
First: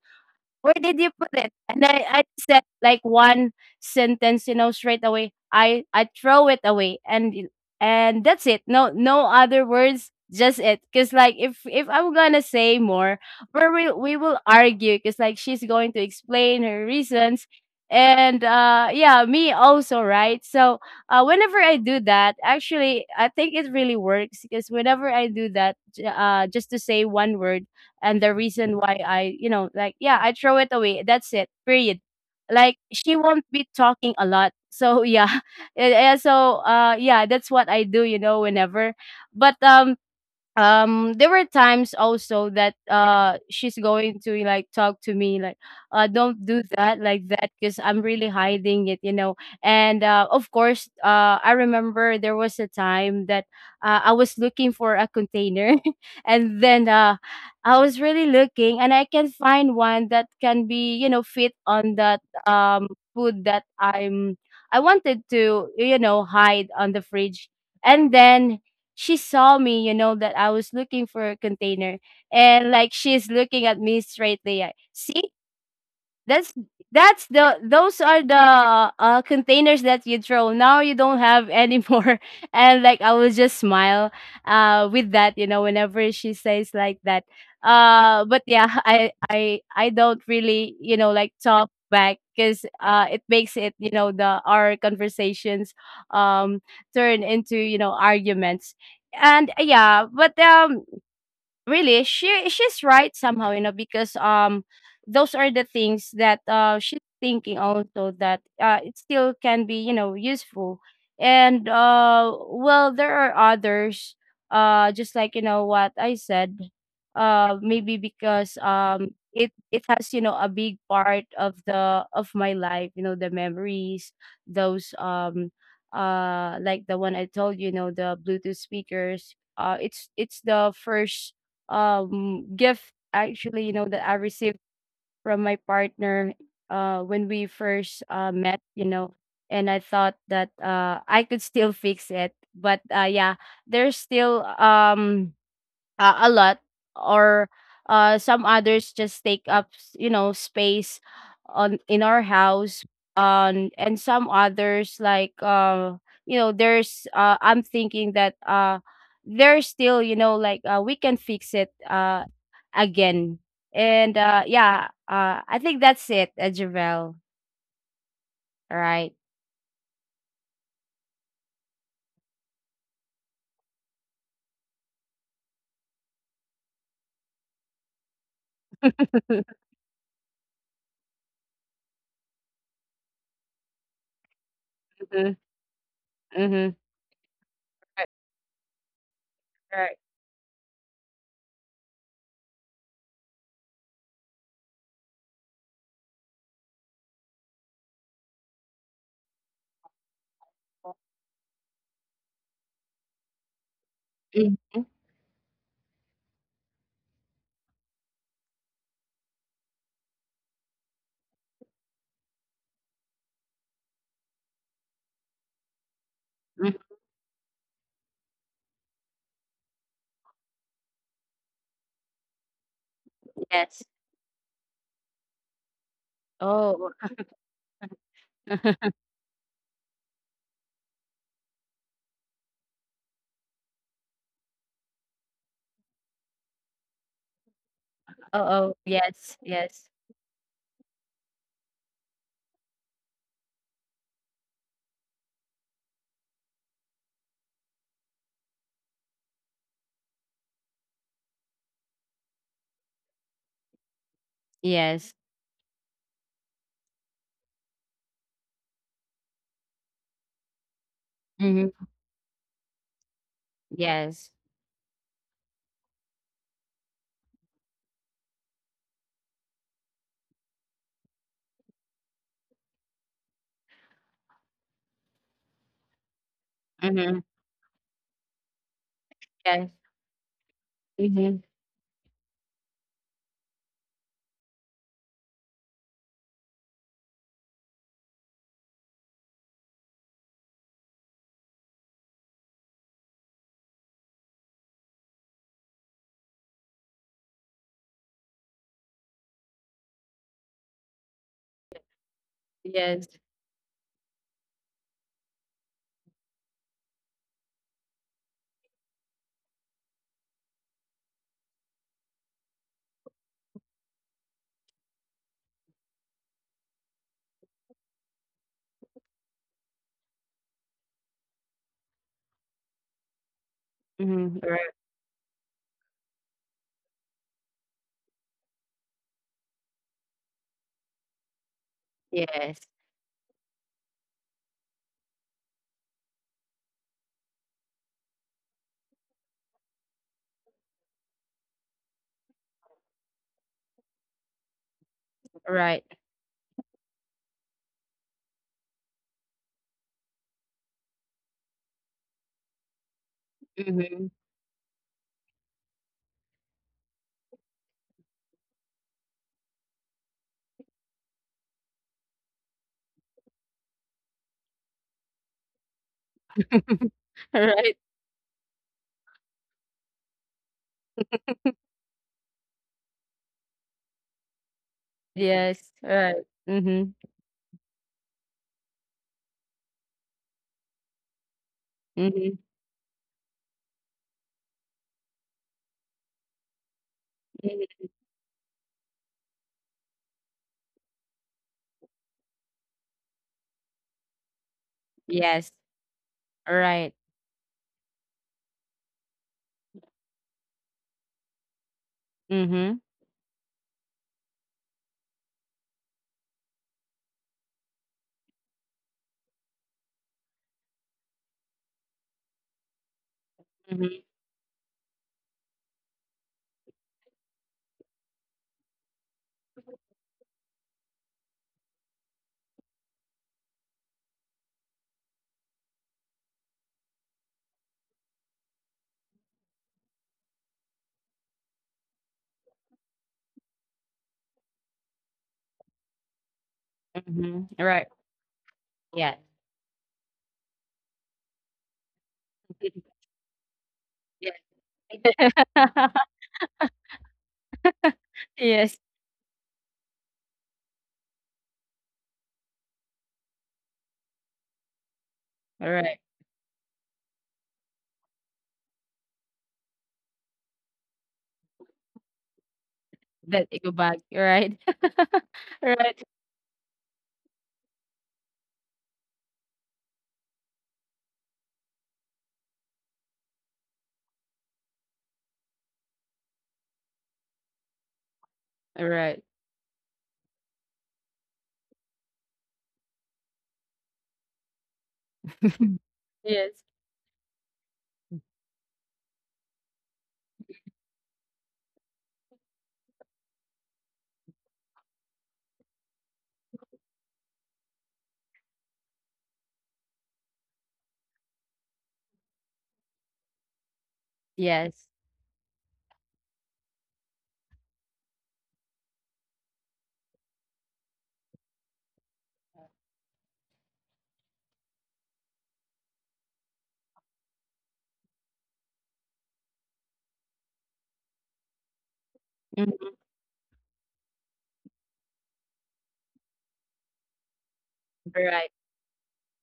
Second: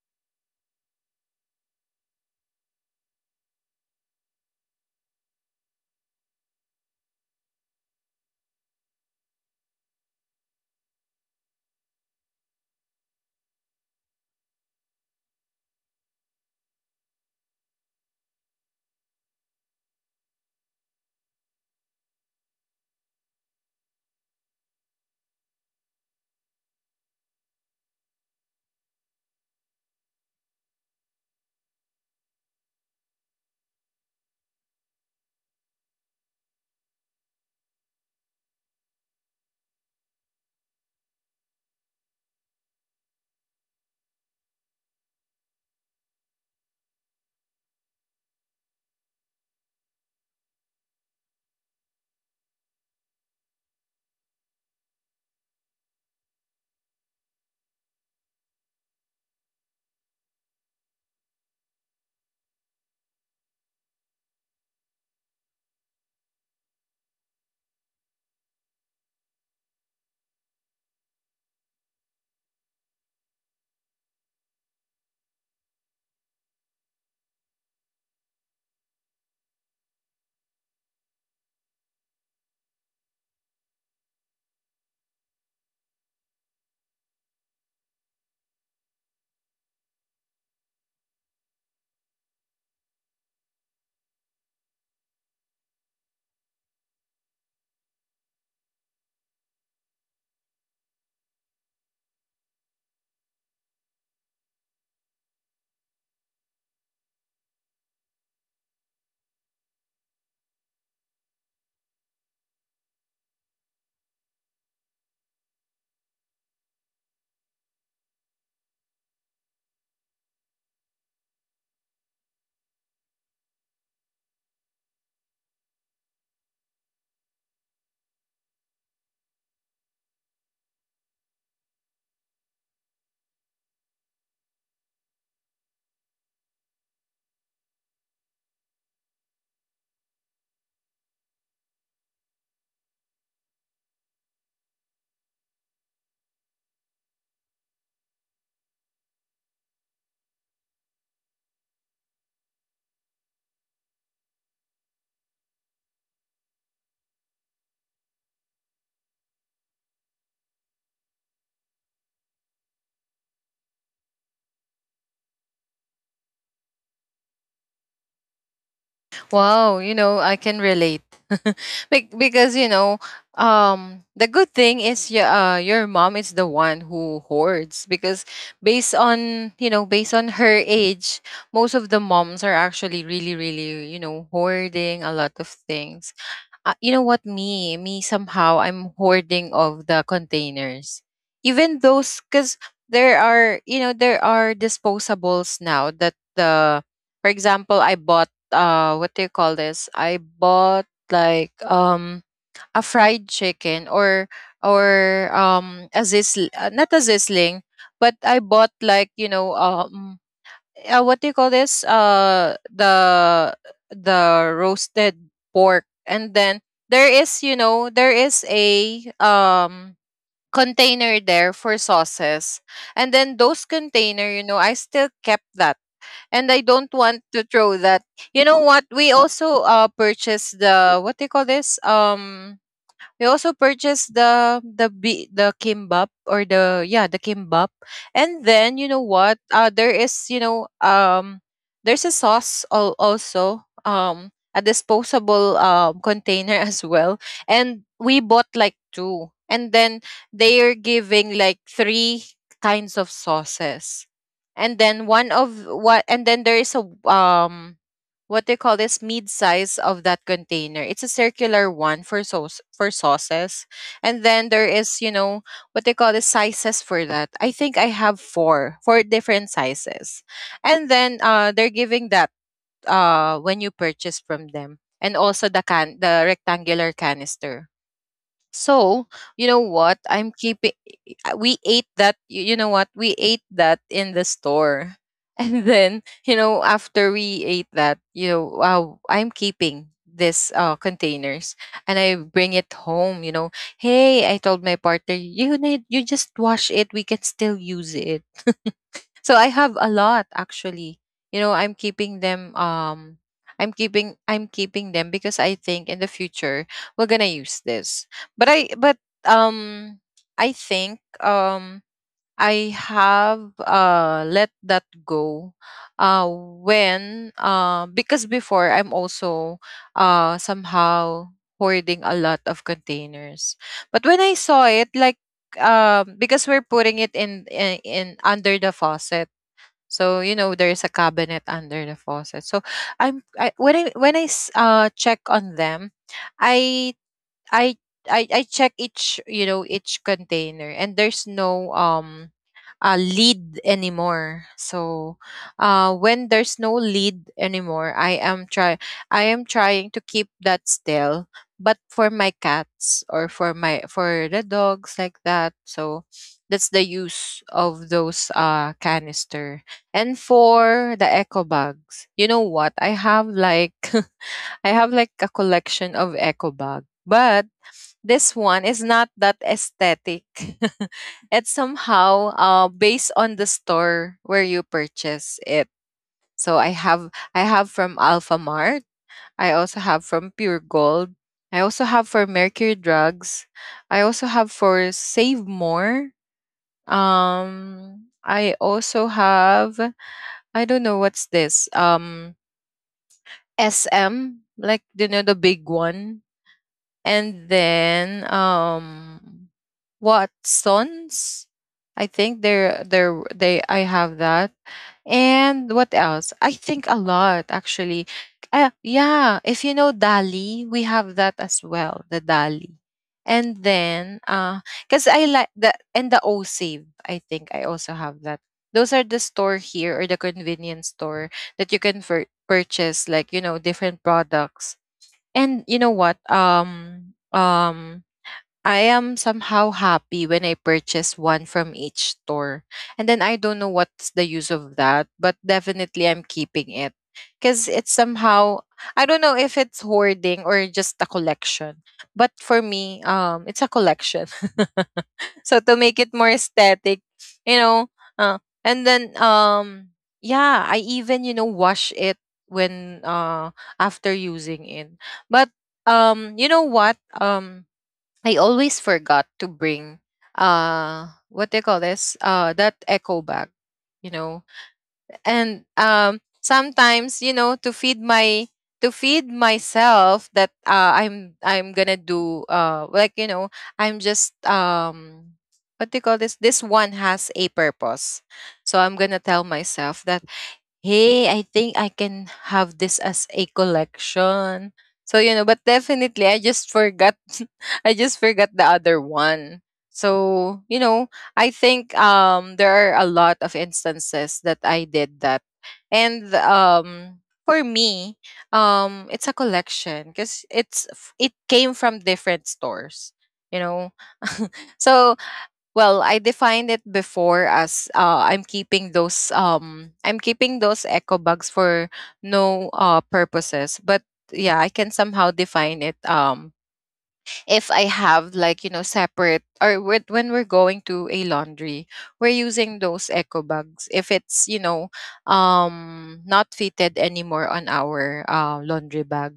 Where did you put it? And I said, like, one sentence, you know, straight away. I throw it away, and and that's it. No, no other words, just it. Cause like, if I'm gonna say more, we will argue. Cause, like, she's going to explain her reasons, and yeah, me also, right? So whenever I do that, actually, I think it really works, because whenever I do that, just to say one word and the reason why I, you know, like, yeah, I throw it away. That's it. Period. Like, she won't be talking a lot. So yeah. Yeah, so yeah, that's what I do, you know, whenever. But there were times also that she's going to like talk to me like don't do that like that because I'm really hiding it, you know. And of course, I remember there was a time that I was looking for a container and then I was really looking and I can find one that can be, you know, fit on that food that I wanted to, you know, hide on the fridge. And then she saw me, you know, that I was looking for a container. And like she's looking at me straightly, like, see, that's that's the those are the containers that you throw. Now you don't have anymore. And like I will just smile with that, you know, whenever she says like that. But yeah, I don't really, you know, like talk back because it makes it, you know, the our conversations um turn into, you know, arguments. And yeah, but really she's right somehow, you know, because those are the things that she's thinking also that it still can be, you know, useful. And well, there are others, just like, you know, what I said, maybe because it has, you know, a big part of the of my life, you know, the memories, those like the one I told you, you know, the Bluetooth speakers. It's the first gift, actually, you know, that I received from my partner when we first met, you know. And I thought that I could still fix it, but yeah, there's still a lot, or some others just take up you know, space on in our house. And some others like you know, there's I'm thinking that there's still, you know, like, we can fix it again. And yeah, I think that's it, Javel. Right. Wow, you know, I can relate. Because, you know, the good thing is your mom is the one who hoards, because based on, you know, based on her age, most of the moms are actually really, really, you know, hoarding a lot Mm-hmm. of things. Mm-hmm. You know what? Me, Right. somehow, I'm hoarding of Right. the containers. Even those, because there are, you know, there are disposables now that the, for example, I bought, what do you call this? I bought like, a fried chicken, Mhm. or, a zis, not a zisling, but I bought like, you know, what do you call this? The roasted pork, and then Mhm. there is, you know, there is a container there for sauces, and then those Yes. container, you know, I still kept that, and I don't Oh. want to throw that. You know what? We also purchased the, what do you call this? We also purchased the the kimbap, or the, yeah, the kimbap, Oh. and Oh, then you know yes, what? Yes. There is, you know, there's a also a disposable container as well, and we bought like two, and then they are giving like three kinds of sauces, and then Yes. one of what, and then there is a what they call this, mid size of that container. It's a circular Mhm. one for sauce, for sauces. And Yes. then there is, you know, what they call the sizes for that. I think I have four, four different sizes. And then they're giving that when you purchase from them. And also the can, the rectangular Mhm. canister. So, you know Yes. what? I'm keeping, Mhm. we ate that y- you know what? We ate that in the store. And then, you know, after we ate that, you know, wow, I'm keeping this containers and I bring it home, you know. Hey, I told my partner, you just wash it, we can still use it. So I have a lot actually. You know, I'm keeping them, Yes. I'm keeping them because I think in the future we're going to use this. But um I think, I have, let that go when because before I'm also somehow hoarding a lot of containers. But when I Mhm. saw Right. it like, because we're putting it in, in under the faucet, so you know there's a cabinet under the faucet. Yes. So I'm I when I check on them, I I I check each, you know, each container, and there's no lead anymore. So Right. When there's no lead anymore, I am trying to keep that still. But for my cats, or for my, Mhm. for the dogs like that, so that's the use of those canister. And for the eco bags, you know what? I have like, I have like a collection of eco bag, but Right. this one is not that aesthetic. It's somehow based on the store where you purchase Yes. it. Right. So I Mhm. have, I have from Alpha Mart. I also have from Pure Gold. I also have for Mhm. Mercury Drugs. I also have for Save More. Mhm. I also have, I don't know what's this. SM, like, you know, the Yes. big one, Right. and then Watsons. I think Mhm. They're they I have that. And what else? I think a lot actually. Yeah, if you know Dali, we have that as well, the Dali. And Mhm. then cuz I like that, and the O Save, I think I also have that. Those are the store here, or the convenience store, that you can purchase like, you know, different products. And you know what? I am somehow happy when I purchase one from each store. And then I don't know what's the use of that, but definitely I'm keeping it, Mhm. because it's Right. somehow, I don't Yeah. know if it's hoarding or just a collection. But for me, it's a collection. Yes. So, to make it more aesthetic, you know, uh, Yes. and then yeah, I even, you know, wash it when after using it. But Right. You know what, I always forgot to bring what they call this, that echo That bag, go bag. you know. Right. And Right. Sometimes, you know, to feed my, to feed myself that, I'm gonna do, like, you know, I'm just what do you call this, this one has a purpose. So I'm gonna Right. tell myself that hey, I think I can have this as a collection. So, you know, but definitely I Yes. just forgot, I just forgot the other one. So, you know, I think there are a lot of instances that I did that. And for me, it's a collection because it came from different stores, you know. Yes. So well, I defined it before as, I'm keeping those, I'm keeping those eco bags for no purposes. But yeah, I can somehow define it if I have like, you know, separate, or with, when we're going to a laundry, we're using Mhm. those eco bags if it's, you know, not fitted anymore on our Right. Laundry bag.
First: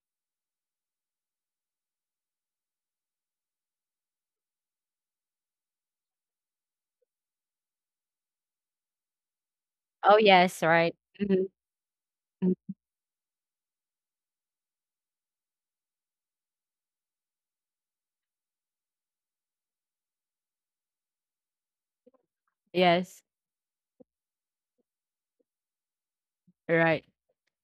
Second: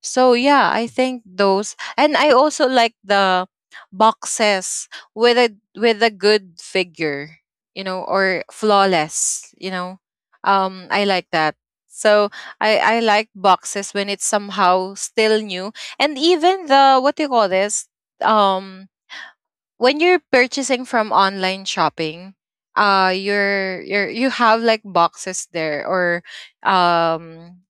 So yeah, I think those, and I also like the boxes with a, with a good figure, you know, or flawless, you know. Oh, yes. Right. I like Mhm. that. So Mhm. I like boxes when it's somehow still new, and even the what do you call this? Um, when you're purchasing from online shopping, Yes. You're you have like boxes there, or Right. um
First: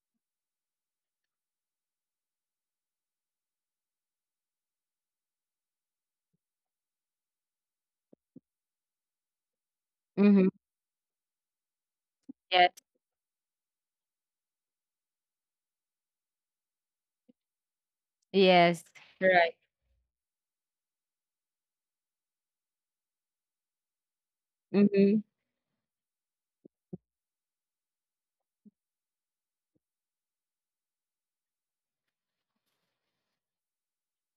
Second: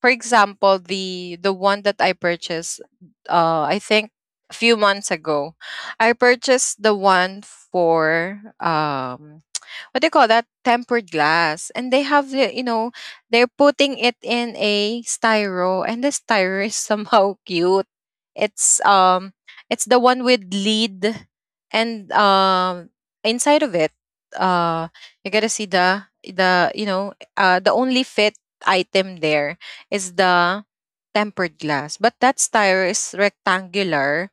for example, the one that I purchased, I think a few months ago, I purchased the one for what do you call that, Mhm. tempered glass, and they have the, you Yes, know, they're putting it in a styro, and the styro is somehow cute. it's yes, um right. it's the one with lead and inside of it, uh you Mhm, gotta see the the only fit item there is the tempered glass. But that tire is rectangular.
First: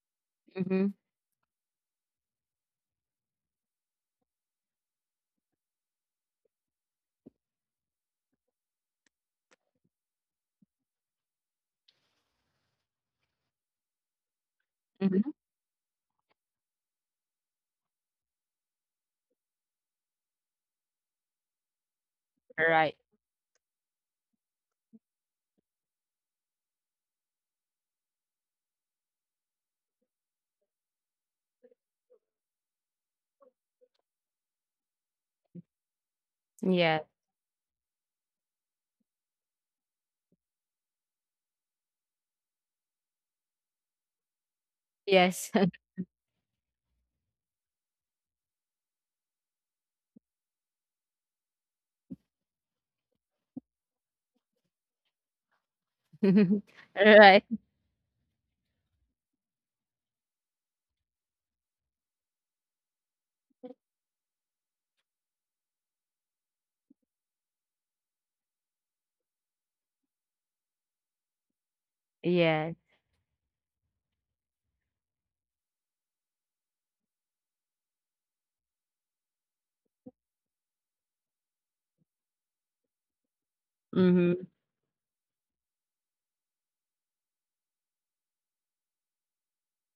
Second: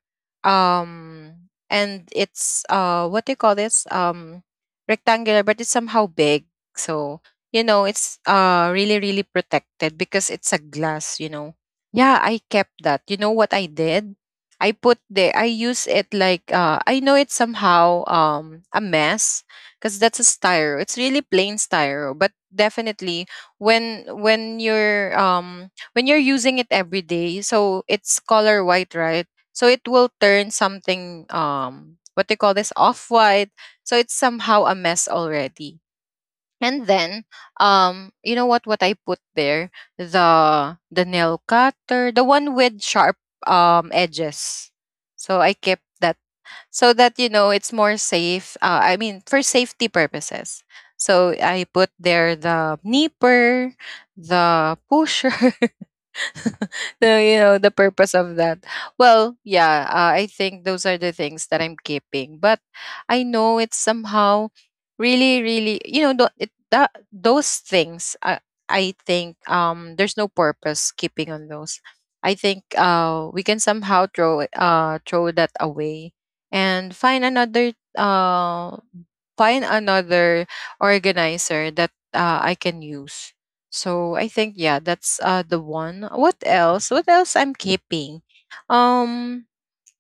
mhm, Um and it's what do you call this? Rectangular but it's somehow big. So, you know, it's really, really protected because it's a glass, you know. Yeah, I kept that. You know what I did? I put the, mhm. I use it like I know it's somehow a mess because that's a styro. It's really plain styro, but Right. definitely when you're when you're using it every day, so it's color white, right? So it will turn something what they call this, off white. So it's somehow a mess already. And Yeah. then you know what I put there? The nail cutter, the one with sharp edges. So I Yes. kept that so that, you know, it's more safe. I mean for safety purposes. So I put there the nipper, the pusher, the Right. the purpose of that. Well, yeah, I think those are the things that I'm keeping, but I know it's somehow really, really, you know, tho- it, that those things I think there's no purpose keeping on those. I think Yeah. We can somehow throw that away and find another organizer that, I can use. So I Mhm. think, yeah, that's the one. What else? What else I'm keeping? Um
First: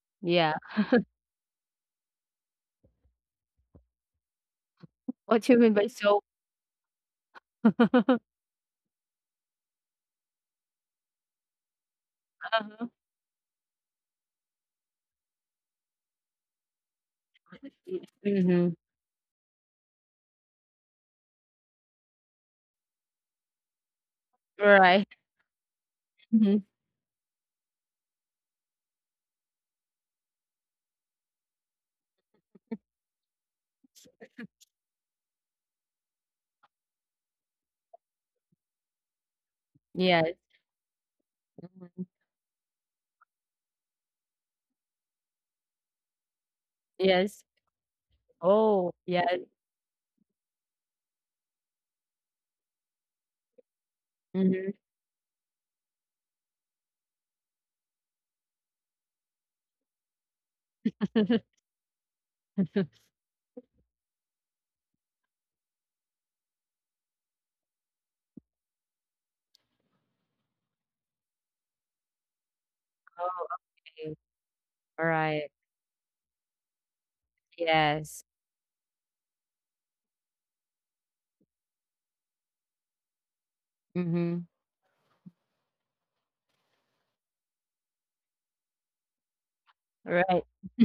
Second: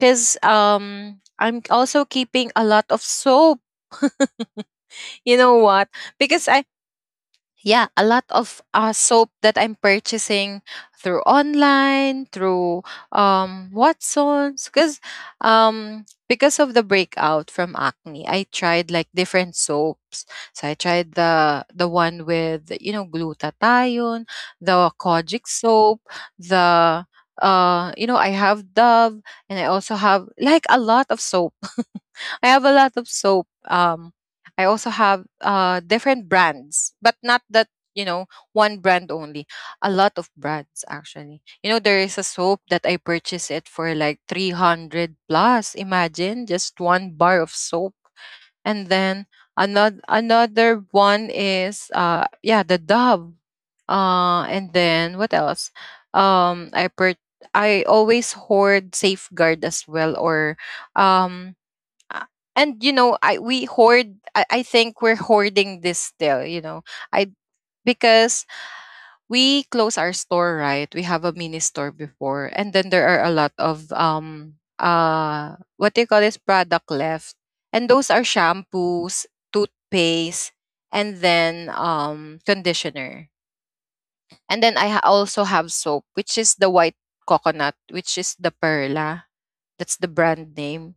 Cuz Yeah. I'm also keeping a lot of soap. You What know you mean by what? soap? Because I, yeah, a lot of soap that I'm purchasing through online, through Uh-huh. Watsons, because of the breakout from acne, I Mhm. tried like different soaps. So I tried the one with, you know, glutathione, the Right. Kojic soap, Mhm. the you know, I have Dove, and I also have like a lot of soap. I have a lot of soap. I also have different brands, but not that, you know, one brand only. A lot of Yes. brands, actually. You know, there is Mhm. a soap that I purchased it for like 300 plus. Imagine just one bar Yes. of soap, and Oh, then yes. another one is yeah, the Dove. And Mhm. then what else? Um, I per I always hoard Safeguard as well, or um uh, and, you know, I think we're hoarding this still, you know, I because we close our store, right? We have a mini store before, and then there are a Oh, lot of okay. All right. What do you call this, product left, and those are Yes. shampoos, toothpaste, and then conditioner, Mm-hmm. and then also have soap, which is the white coconut, which is the Perla. That's the Right. brand name.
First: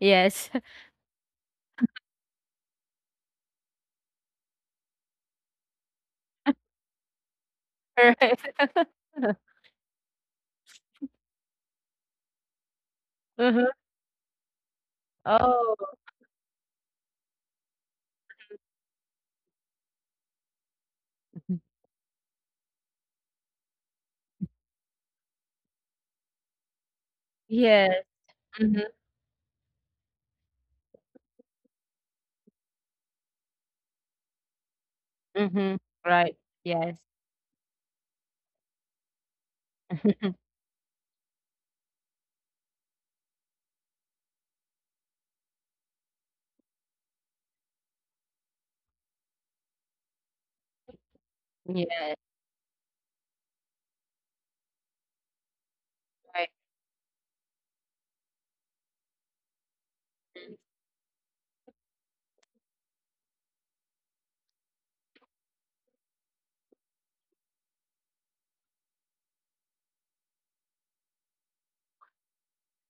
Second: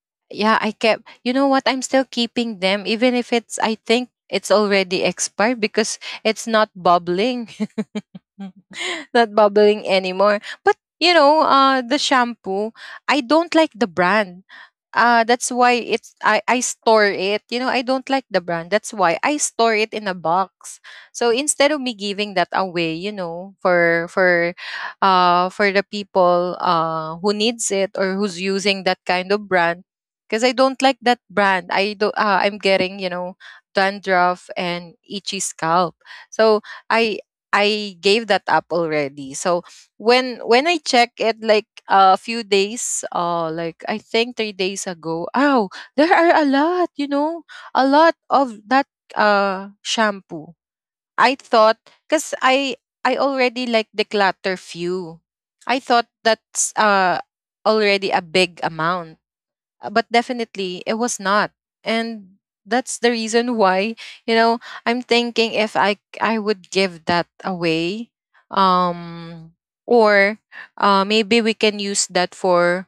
Yes. Yeah, I kept, you know what, I'm still keeping them even if it's, I think it's already expired because it's not bubbling, All right. not bubbling anymore. But, you know, the shampoo, I don't like Uh-huh. the brand, that's why Oh, it's I store it. You know, I don't like the brand, that's why I store it in a box, so instead of me giving that away, you know, for the people who needs yes. it or who's Mm-hmm. using that kind of brand, because I don't like that brand. I do. I'm getting, you know, dandruff and itchy Mm-hmm. scalp. Right. So Yes. I I gave that up already. So when when I check it like a few days, like I think 3 days ago. Oh, there are a lot. You know, a lot of that shampoo. I thought, Yeah, because I already like declutter few. I thought right. that's already a big amount, but definitely it was not. And that's the reason why, you know, I'm thinking if I would give that away, um or maybe we can use that for,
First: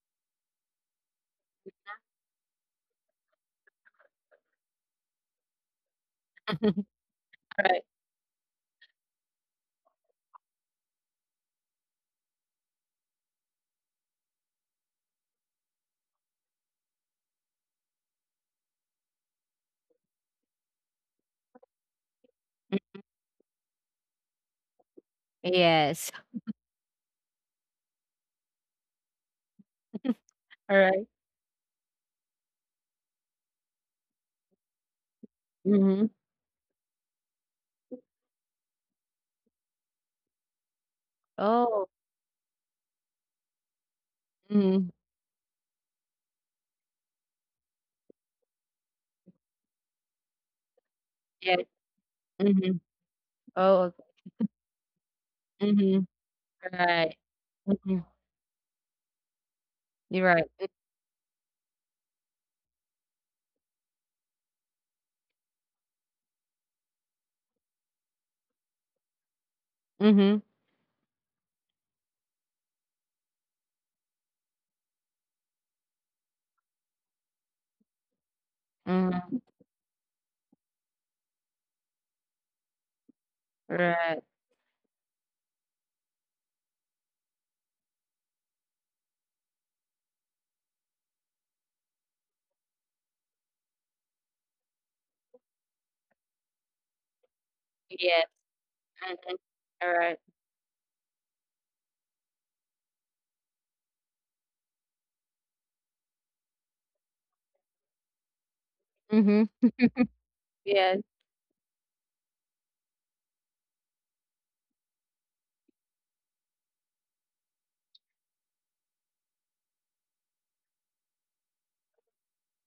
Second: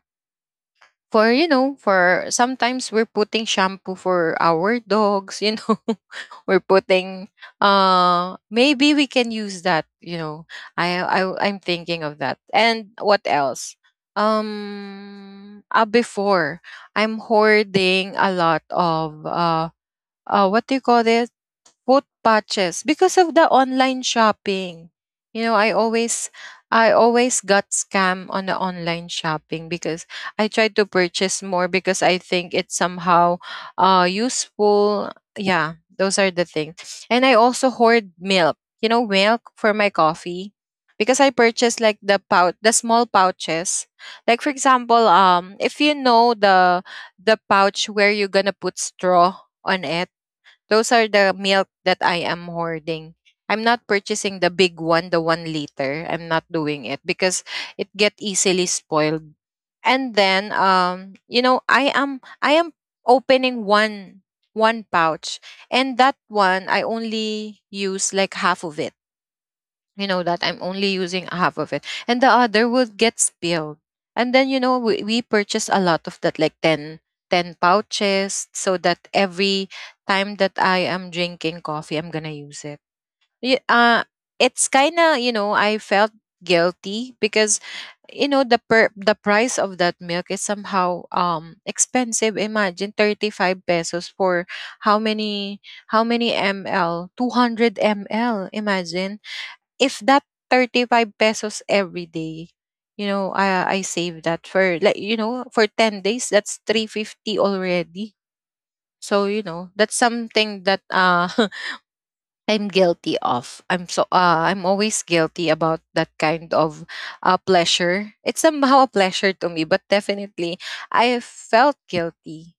you know, for sometimes we're putting shampoo for our dogs, you know. We're putting Right. Maybe we can use that, you know. i i I'm thinking of that. And what else? Before, I'm hoarding a lot of what do you call this, put patches, Mm. because of the online shopping. You know, Yes. I always got scammed on the online shopping because I All tried to right. purchase more because I think it's somehow useful. Yeah, Mhm. those are the things. And I also hoard milk. You know, milk for my coffee because I Oh. purchased like the pouch, the small pouches. Like for Mhm. example, if you know the pouch where you're going to put straw on it, those are the Yes. milk that I am Mhm. hoarding. I'm not Oh. purchasing the big one, the one Mhm. liter. I'm not doing it Right. because it Mhm. get easily spoiled. And You're then, right. You know, I am opening one pouch, and that one I only use like half of it. You know that Mhm. I'm only using half of it and the other will get spilled. And then, you know, we purchase a lot of that, like 10 pouches, so that Mhm. every time that I am drinking coffee, I'm gonna use it. Y- uh, Right. it's kind of, you know, I felt guilty because, you know, the price of that milk is somehow expensive. Imagine 35 pesos for how many, how many ml, 200 Yes. ml Imagine Mhm. All if right. that 35 pesos every day, you know, I save that for like, you know, for 10 days, that's 350 already. So, you Mhm. know, that's something that Yes. I'm guilty of. I'm so I'm always guilty about that kind of pleasure. It's somehow a pleasure to me, but definitely I felt guilty.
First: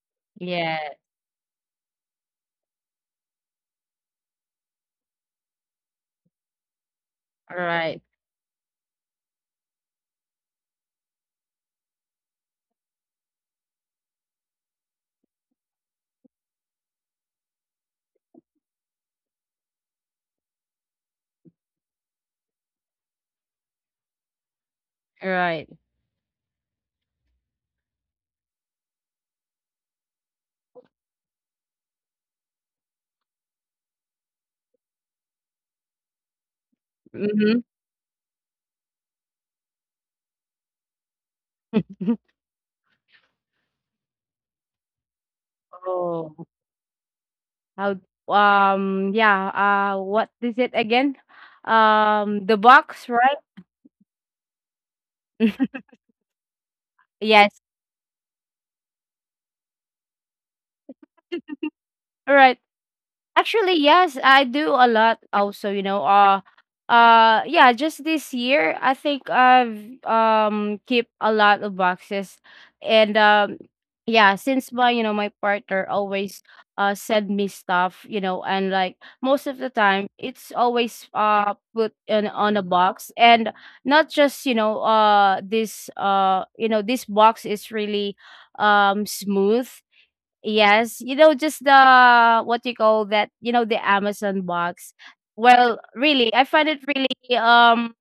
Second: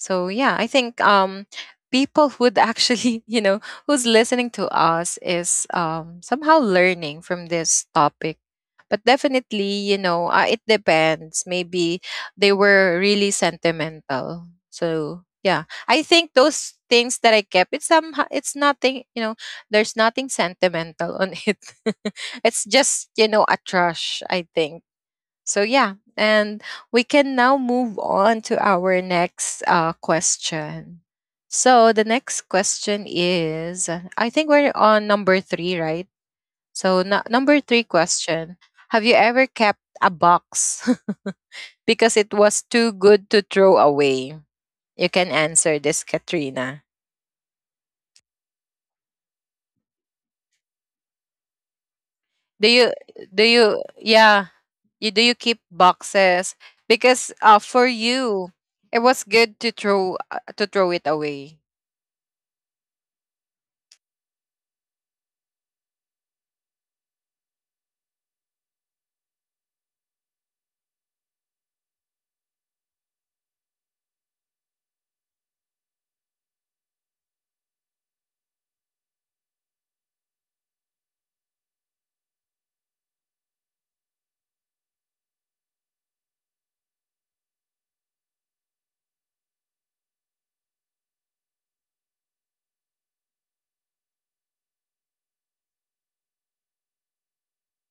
So yeah, I Yeah. think people who would actually you know, who's listening to us is somehow learning from All this right. topic. But definitely, you know, it depends. Maybe they were really sentimental. So yeah, I think those things that I kept, it's somehow, it's nothing, you know, there's nothing sentimental on it. It's just, you know, a trash, I think. All So right. yeah, and we can now move on to our next question. So the next question is, I think we're on number three, right? So number Mhm. three question: Have you ever kept a box because it was too good to throw away? You can answer this, Oh. Katrina. How Yeah, what is it again? The Do you box, right? do you, yeah? You Do you keep boxes because, Yes. For you it was good to throw it away? All right. Actually, yes, I do a lot also, you know. Yeah, just this year I think I've keep a lot of boxes. And yeah, since my, you know, my partner always send me stuff, you know, and like most of the time it's always put in on a box. And not just, you know, this you know, this box is really smooth. Yes, you know, just the what you call that, you know, the Amazon box. Well, really, I find it really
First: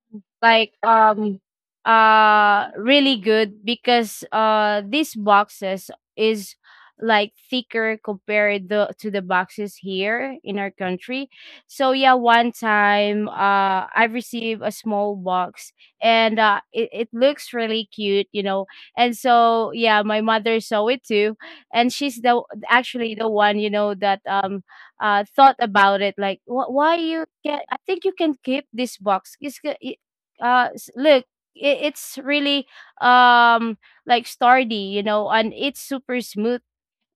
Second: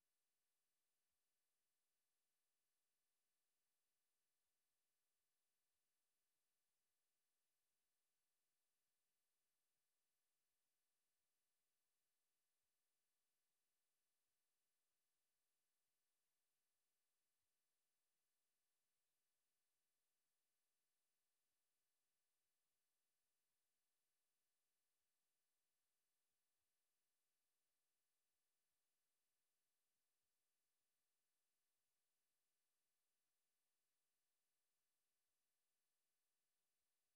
like um really good because these boxes is like thicker compared to the boxes here in our country. So yeah, one time I received a small box, and it looks really cute, you know. And so yeah, my mother saw it too, and she's the actually the one, you know, that thought about it, like, Why you can, I think you can keep this box. It's, g- it- s- Look, it's really um like sturdy, you know, and it's super smooth."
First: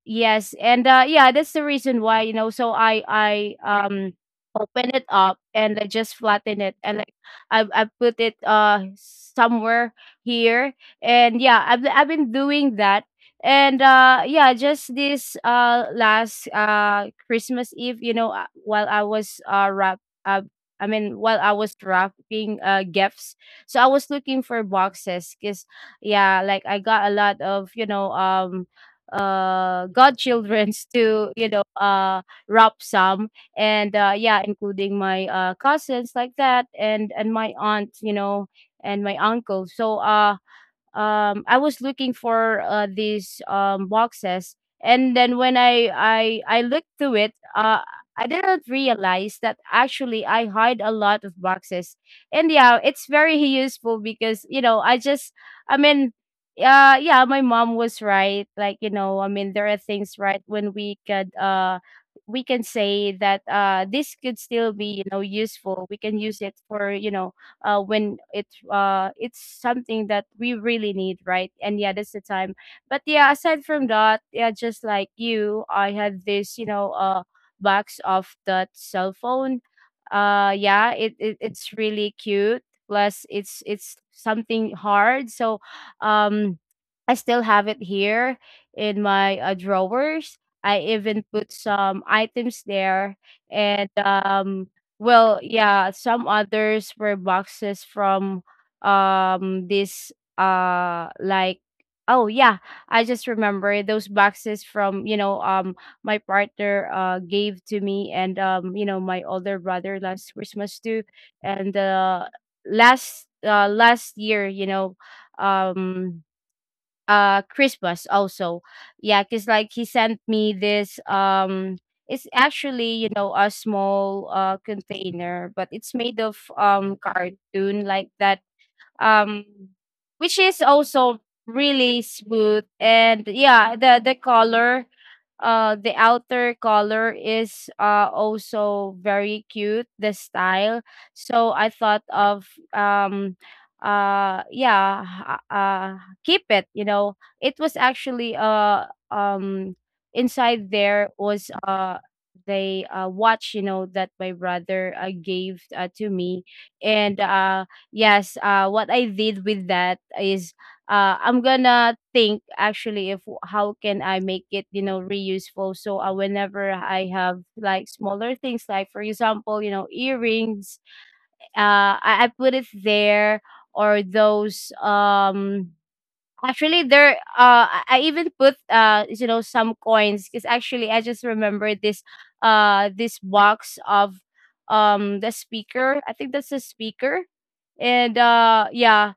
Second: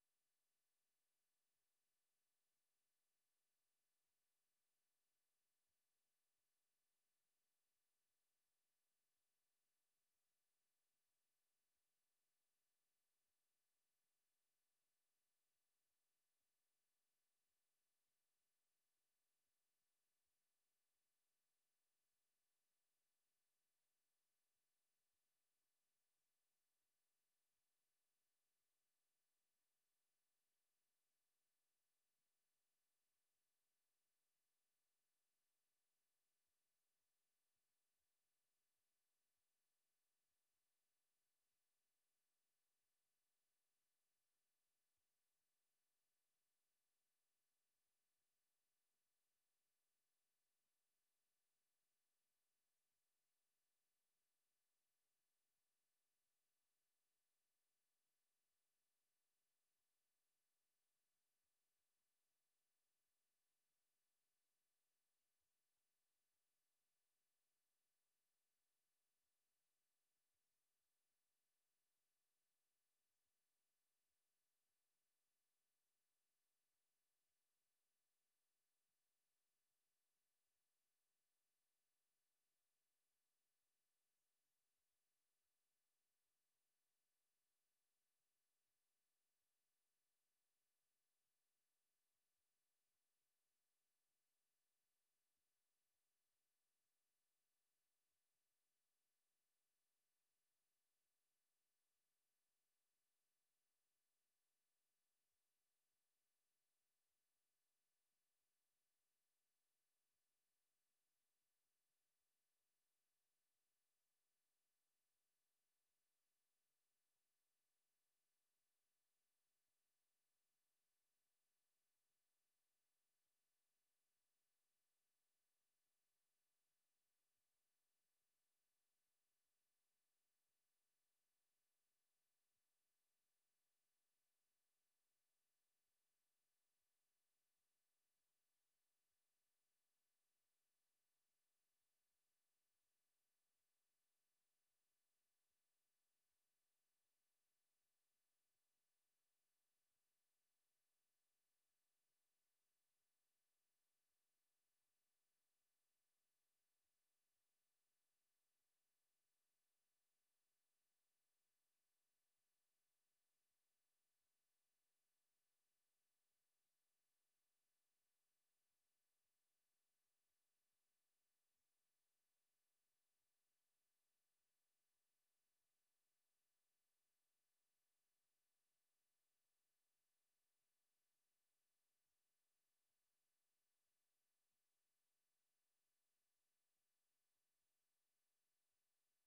Yes, and yeah, that's the reason why, you know. So I open it up and I just flatten it and like I put it somewhere here. And yeah, I've been doing that. And yeah, just this last Christmas Eve, you know, while I was wrap I mean, while I was wrapping gifts, so I was looking for boxes, because yeah, like I got a lot of, you know, godchildrens to, you know, wrap some. And yeah, including my cousins like that, and my aunt, you know, and my uncle. So I was looking for, these boxes. And then when I looked through it, I didn't realize that actually I hide a lot of boxes. And yeah, it's very useful because, you know, I just, I mean, yeah, my mom was right. Like, you know, I mean there are things, right, when we could we can say that this could still be, you know, useful. We can use it for, you know, when it's something that we really need, right? And yeah, that's the time. But yeah, aside from that, yeah, just like you, I had this, you know, box of that cell phone. Yeah, it it's really cute. Plus, it's something hard, so um, I still have it here in my drawers. I even put some items there, and well, yeah, some others were boxes from this like oh yeah, I just remember those boxes from, you know, my partner gave to me, and you know, my older brother last Christmas too, and last last year, you know, um Christmas also. Yeah, cuz like he sent me this it's actually, you know, a small container, but it's made of cartoon like that, um which is also really smooth. And yeah, the color, the outer color is also very cute, the style. So I thought of um yeah, uh uh, keep it, you know. It was actually um inside. There was the watch, you know, that my brother gave, to me. And yes, what I did with that is, I'm gonna think actually if how can I make it, you know, reuseful. So whenever I have like smaller things, like for example, you know, earrings, I put it there, or those actually there, I even put, you know, some coins, because actually I just remember this this box of the speaker, I think that's a speaker. And yeah,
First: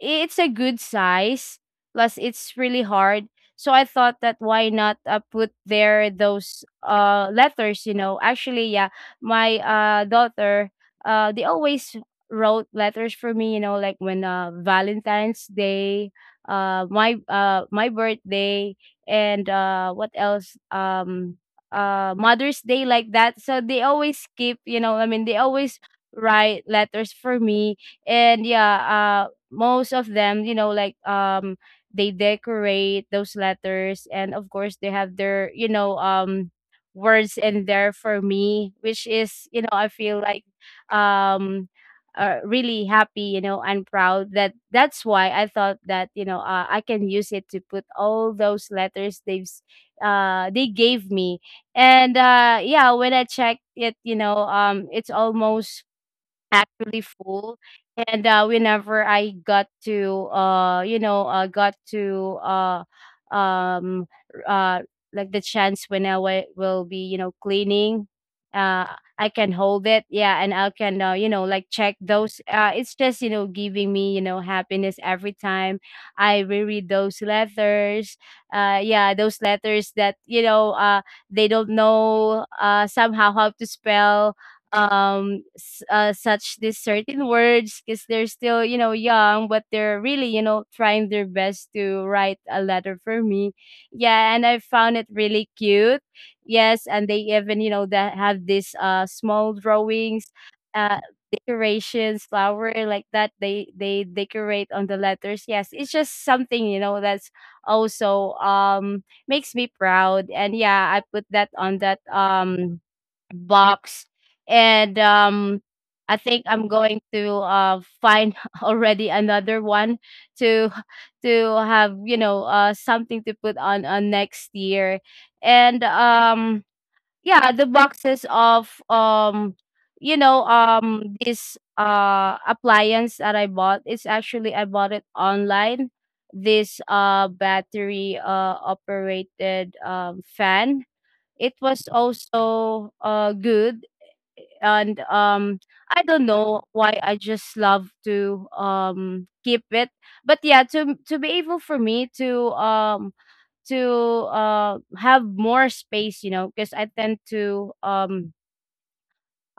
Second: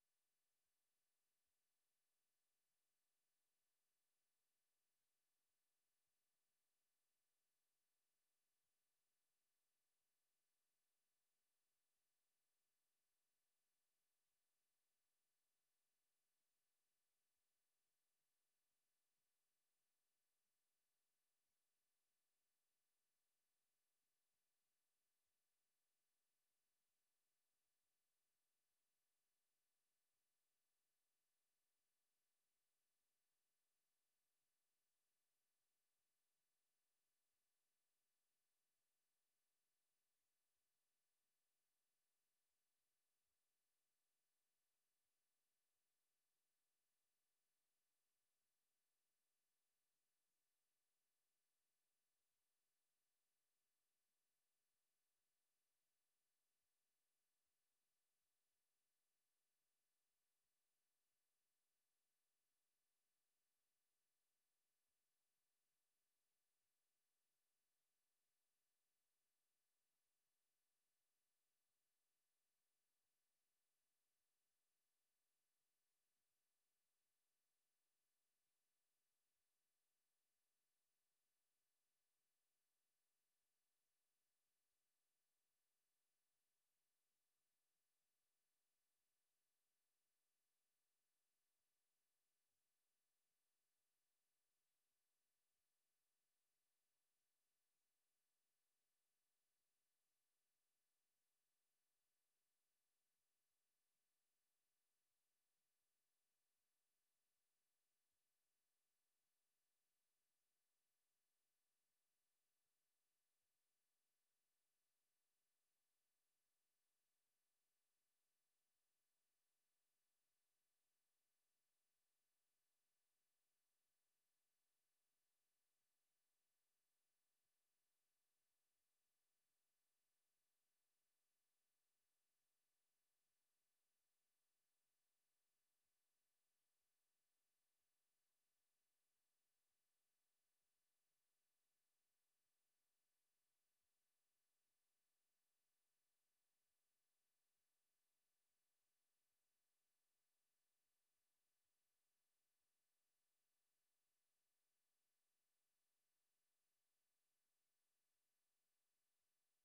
it's a good size, plus it's really hard. So I thought that why not, put there those letters, you know. Actually, yeah, my daughter, they always wrote letters for me, you know, like when Valentine's Day, my birthday, and what else, Mother's Day, like that. So they always keep, you know, I mean they always write letters for me. And yeah, most of them, you know, like they decorate those letters, and of course, they have their, you know, words in there for me, which is, you know, I feel like um really happy, you know, and proud. That that's why I thought that, you know, I can use it to put all those letters they gave me. And yeah, when I checked it, you know, it's almost actually full. And whenever I got to you know got to um uh like the chance when will be, you know, cleaning, uh I can hold it, yeah, and I can, you know, like check those it's just, you know, giving me, you know, happiness every time I reread those letters. Yeah, those letters that, you know, they don't know somehow how to spell such these certain words, because they're still, you know, young, but they're really, you know, trying their best to write a letter for me. Yeah, and I found it really cute. Yes, and they even, you know, that have these small drawings, uh decorations, flower, like that, they decorate on the letters. Yes, it's just something, you know, that's also makes me proud. And yeah, I put that on that box. And I think I'm going to find already another one to to have, you know, something to put on next year. And yeah, the boxes of you know, this appliance that I bought, it's actually I bought it online. This battery operated fan, it was also good. And I don't know why, I just love to keep it. But yeah, to be able for me to, to have more space, you know. Because I tend to,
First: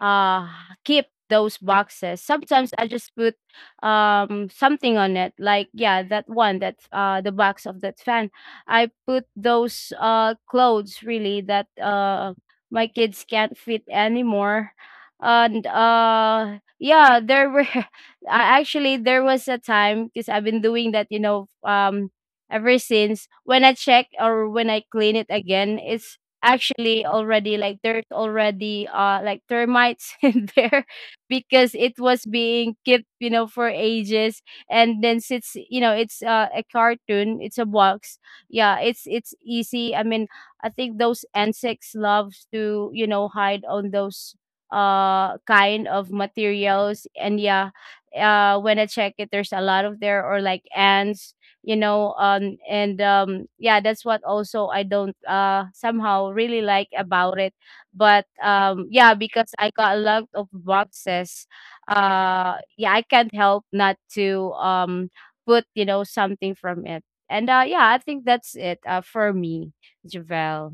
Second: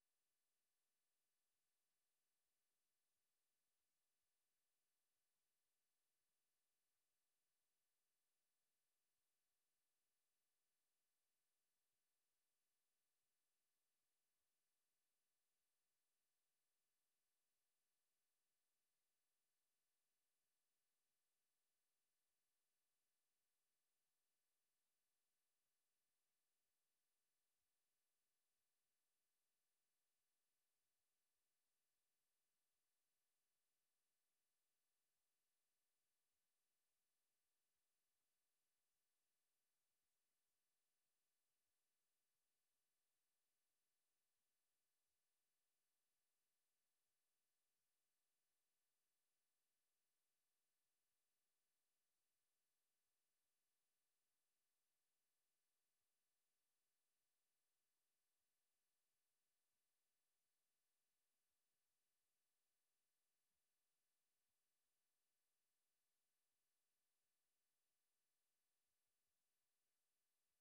uh keep those boxes. Sometimes I just put something on it, like yeah, that one, that the box of that fan, I put those clothes really that my kids can't fit anymore. And yeah, there were actually there was a time because I've been doing that, you know, ever since, when I check or when I clean it again, it's actually already like there's already like termites in there, because it was being kept, you know, for ages. And then since, you know, it's a cartoon, it's a box, yeah, it's easy, I mean, I think those insects loves to, you know, hide on those kind of materials. And yeah, when I check it, there's a lot of there, or like ants, you know. And yeah, that's what also I don't somehow really like about it. But yeah, because I got a lot of boxes, yeah, I can't help not to put, you know, something from it. And yeah, I think that's it, for me, Javel.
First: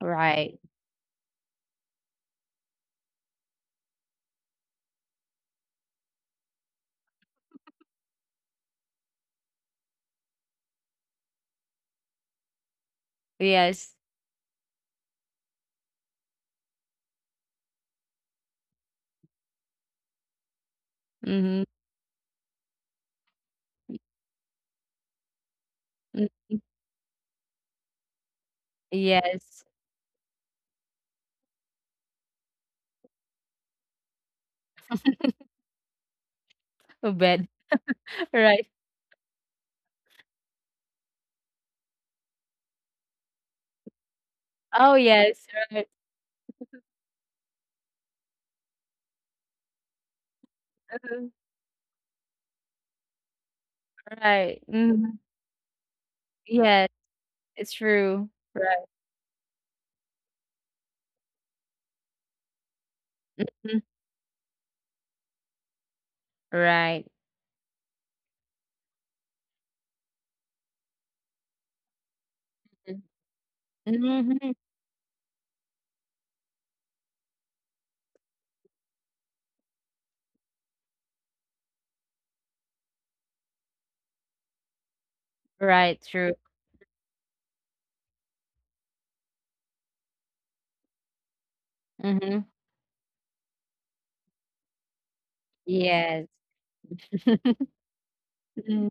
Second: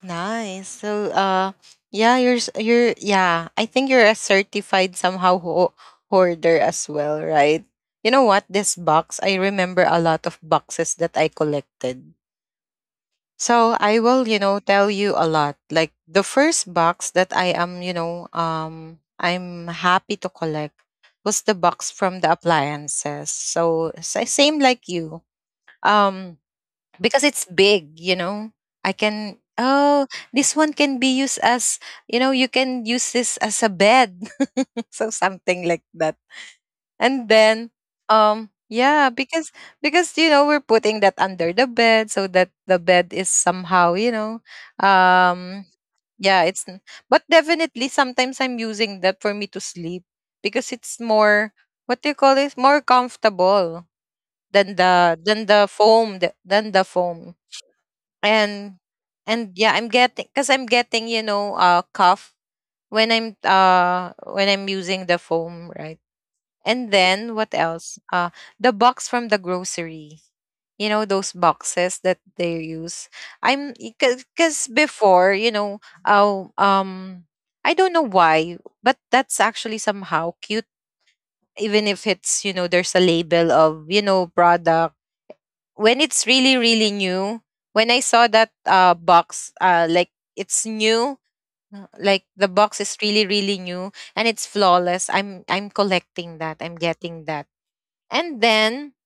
Right. Nice. So, yeah, you're, yeah. I think you're a certified somehow hoarder as well, right? You know what? This box, I remember a lot of boxes that I collected. So I Yes. will, you know, tell you a lot. Like the first box that you know, I'm happy to collect was the Mm-hmm. box from the appliances. So same like you. Mm, Um, because it's big, you know. I can, yes. oh, this one can be used as, you know, you can use this as a bed. So something like that. A And bed? then Right. yeah, because you know, we're putting that under the bed so that the bed is somehow, you know, Oh, yes. um Right. yeah, but definitely sometimes I'm using that for me to sleep because it's Mhm. more, what do you call it? More comfortable Right. than the, Hmm. Than the Yes. foam. It's true. and Right. and yeah, I'm getting, because I'm getting, you know, cough when I'm Mm. When I'm using the foam, right? And Right. then what else? The box from the grocery, you know, those boxes that they Mm. use. I'm Mhm. Because before, you know, oh I don't know why, but that's actually somehow cute even if it's, you know, there's a label of, you know, product. Right, When it's true. really, really new, when I saw that box, uh, like, it's new, like, the Mhm. box is really, really new, and it's flawless, I'm Yes. collecting that, I'm getting that. And then Mm.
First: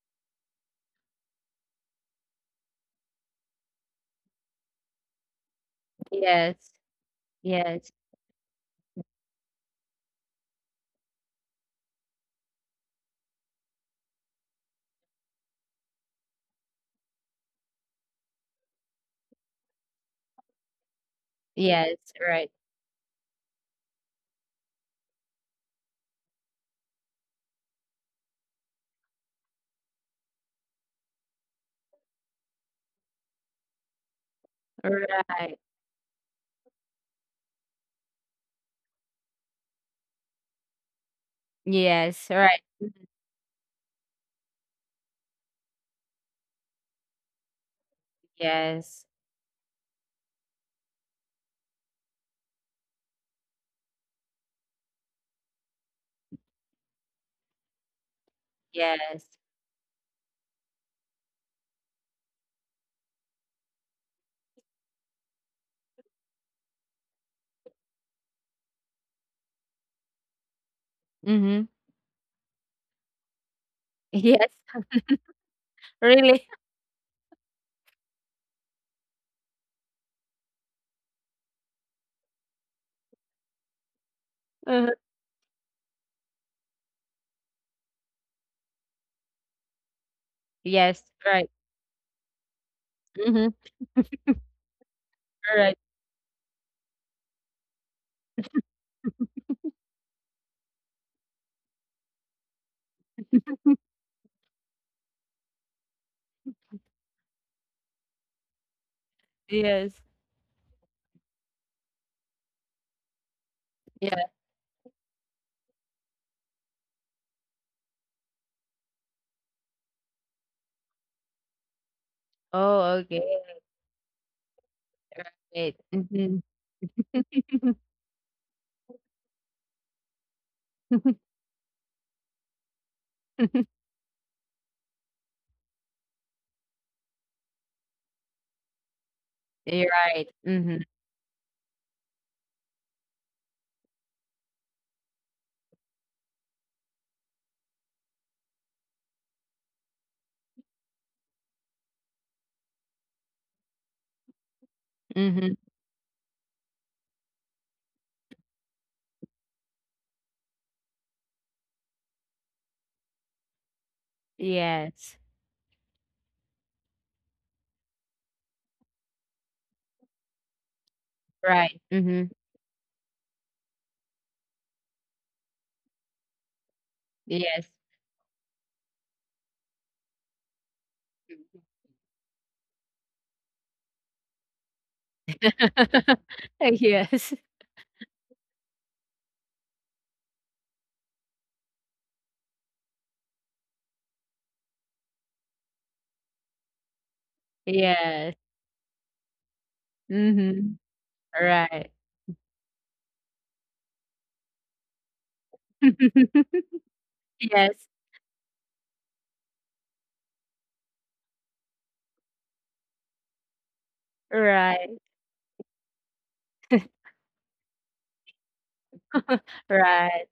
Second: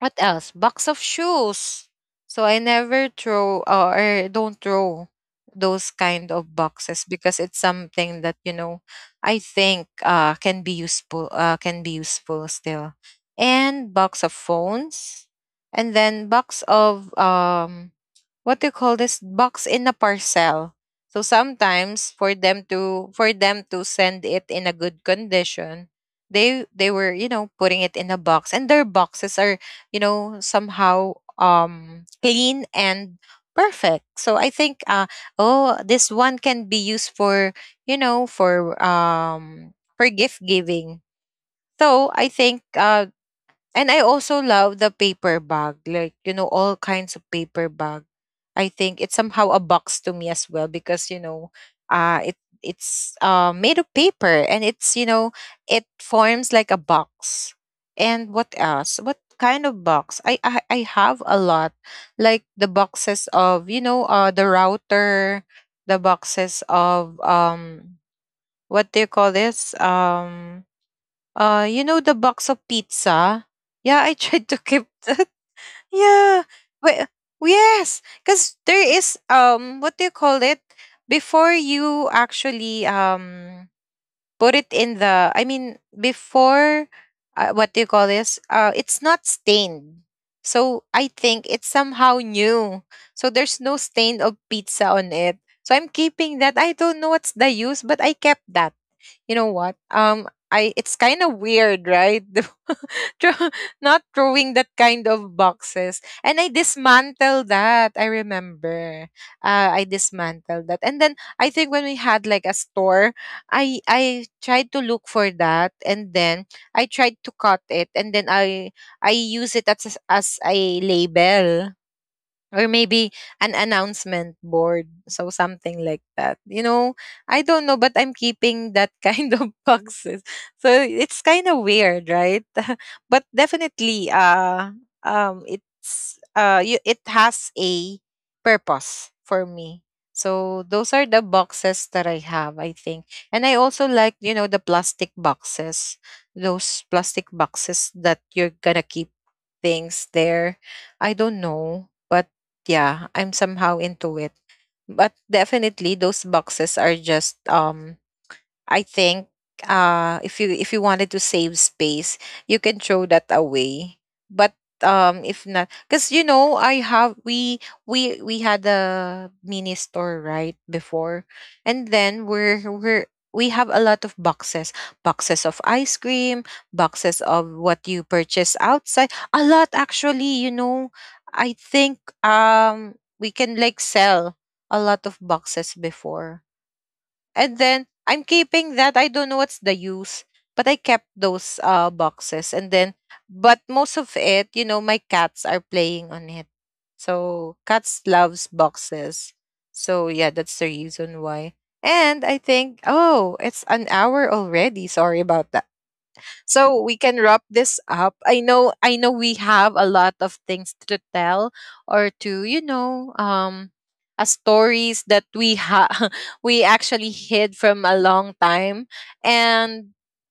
what else? Box of shoes. So I never throw, or don't throw those kind of Yes. boxes because it's Yes. something that, you know, I think can be useful, can be useful still. And box of phones, and then box of, what do you call this, box in a parcel, so Yes. sometimes Right. For them to send it in a good condition, they were, you know, putting it in a box, and their boxes are, you know, somehow clean and perfect. So I think, Right. oh, this one can be used for, you know, for gift giving. So Yes. I Right. think, Mhm. And I also love the paper bag, like, you know, all kinds of paper bag. I Yes. think it's somehow a box to me as well because, you know, it, it's made of paper, and it's, you know, it forms like a box. And what else? Yes. What kind of box? I have a lot, like the boxes of, you know, the router, the boxes of, what do you call this? Mhm. You know, the box of pizza? Yeah, I tried Yes. to keep that. Yeah. Really? Wait, yes, because there is, what do you call it? Before you actually put it Uh-huh. in the, I mean, before, what do you call this? It's not stained. So Yes. I think Right. it's somehow new. So Mhm. there's no stain of pizza on it. So Right. I'm keeping that. I don't know what's the use, but I kept that. You know what? I, it's kind of weird, right? Throw- Not throwing that kind of boxes, and I dismantled that. I remember, I Yes. dismantled that, and then I think when we had like a store, Yeah. I tried to look for that, and then I tried to cut it, and then I use it as a label, or Oh, maybe okay. an announcement board, so Right. something like Mhm. that, you know. I don't know, but I'm keeping that kind of boxes, so it's kind of weird, right? But definitely, it's you, it has a purpose for me. You're right. So Mhm. those are the boxes that I have, I think. And I also like, you know, the plastic boxes, those plastic boxes that you're gonna keep things there. I don't know, but yeah, I'm somehow into it. But Mhm. definitely those boxes are just, I think, if you, if you wanted to save space, you can throw that away. But Yes. If not, because, you know, I have, we had a mini store right before, Right. and Mhm. then we're, we have a lot of boxes, boxes of ice cream, boxes of Yes. what you purchase outside, a lot, actually, you know. I think, we can like sell a lot of boxes before, Yes. and then I'm keeping that. I don't know what's the use, but I kept those boxes. And then, but most of it, you know, my cats are playing on it. So cats Yes. loves boxes. So yeah, that's Mhm. the reason why. Right. And I think, oh, it's an hour already. Sorry about that. So we can wrap this Yes. up. I know we have a lot of things to tell, or to, you know, Right. stories that we ha we actually hid from a long time. And Right.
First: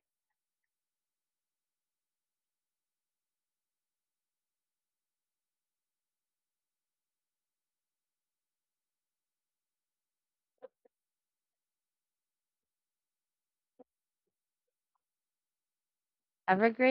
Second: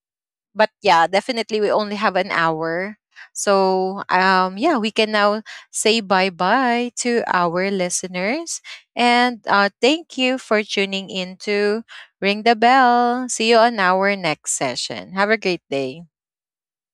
but yeah, definitely we only have an hour. So yeah, we can now say bye-bye to our listeners. And thank you for tuning in to Ring the Bell. See you on our next session. Have a great day. Have a great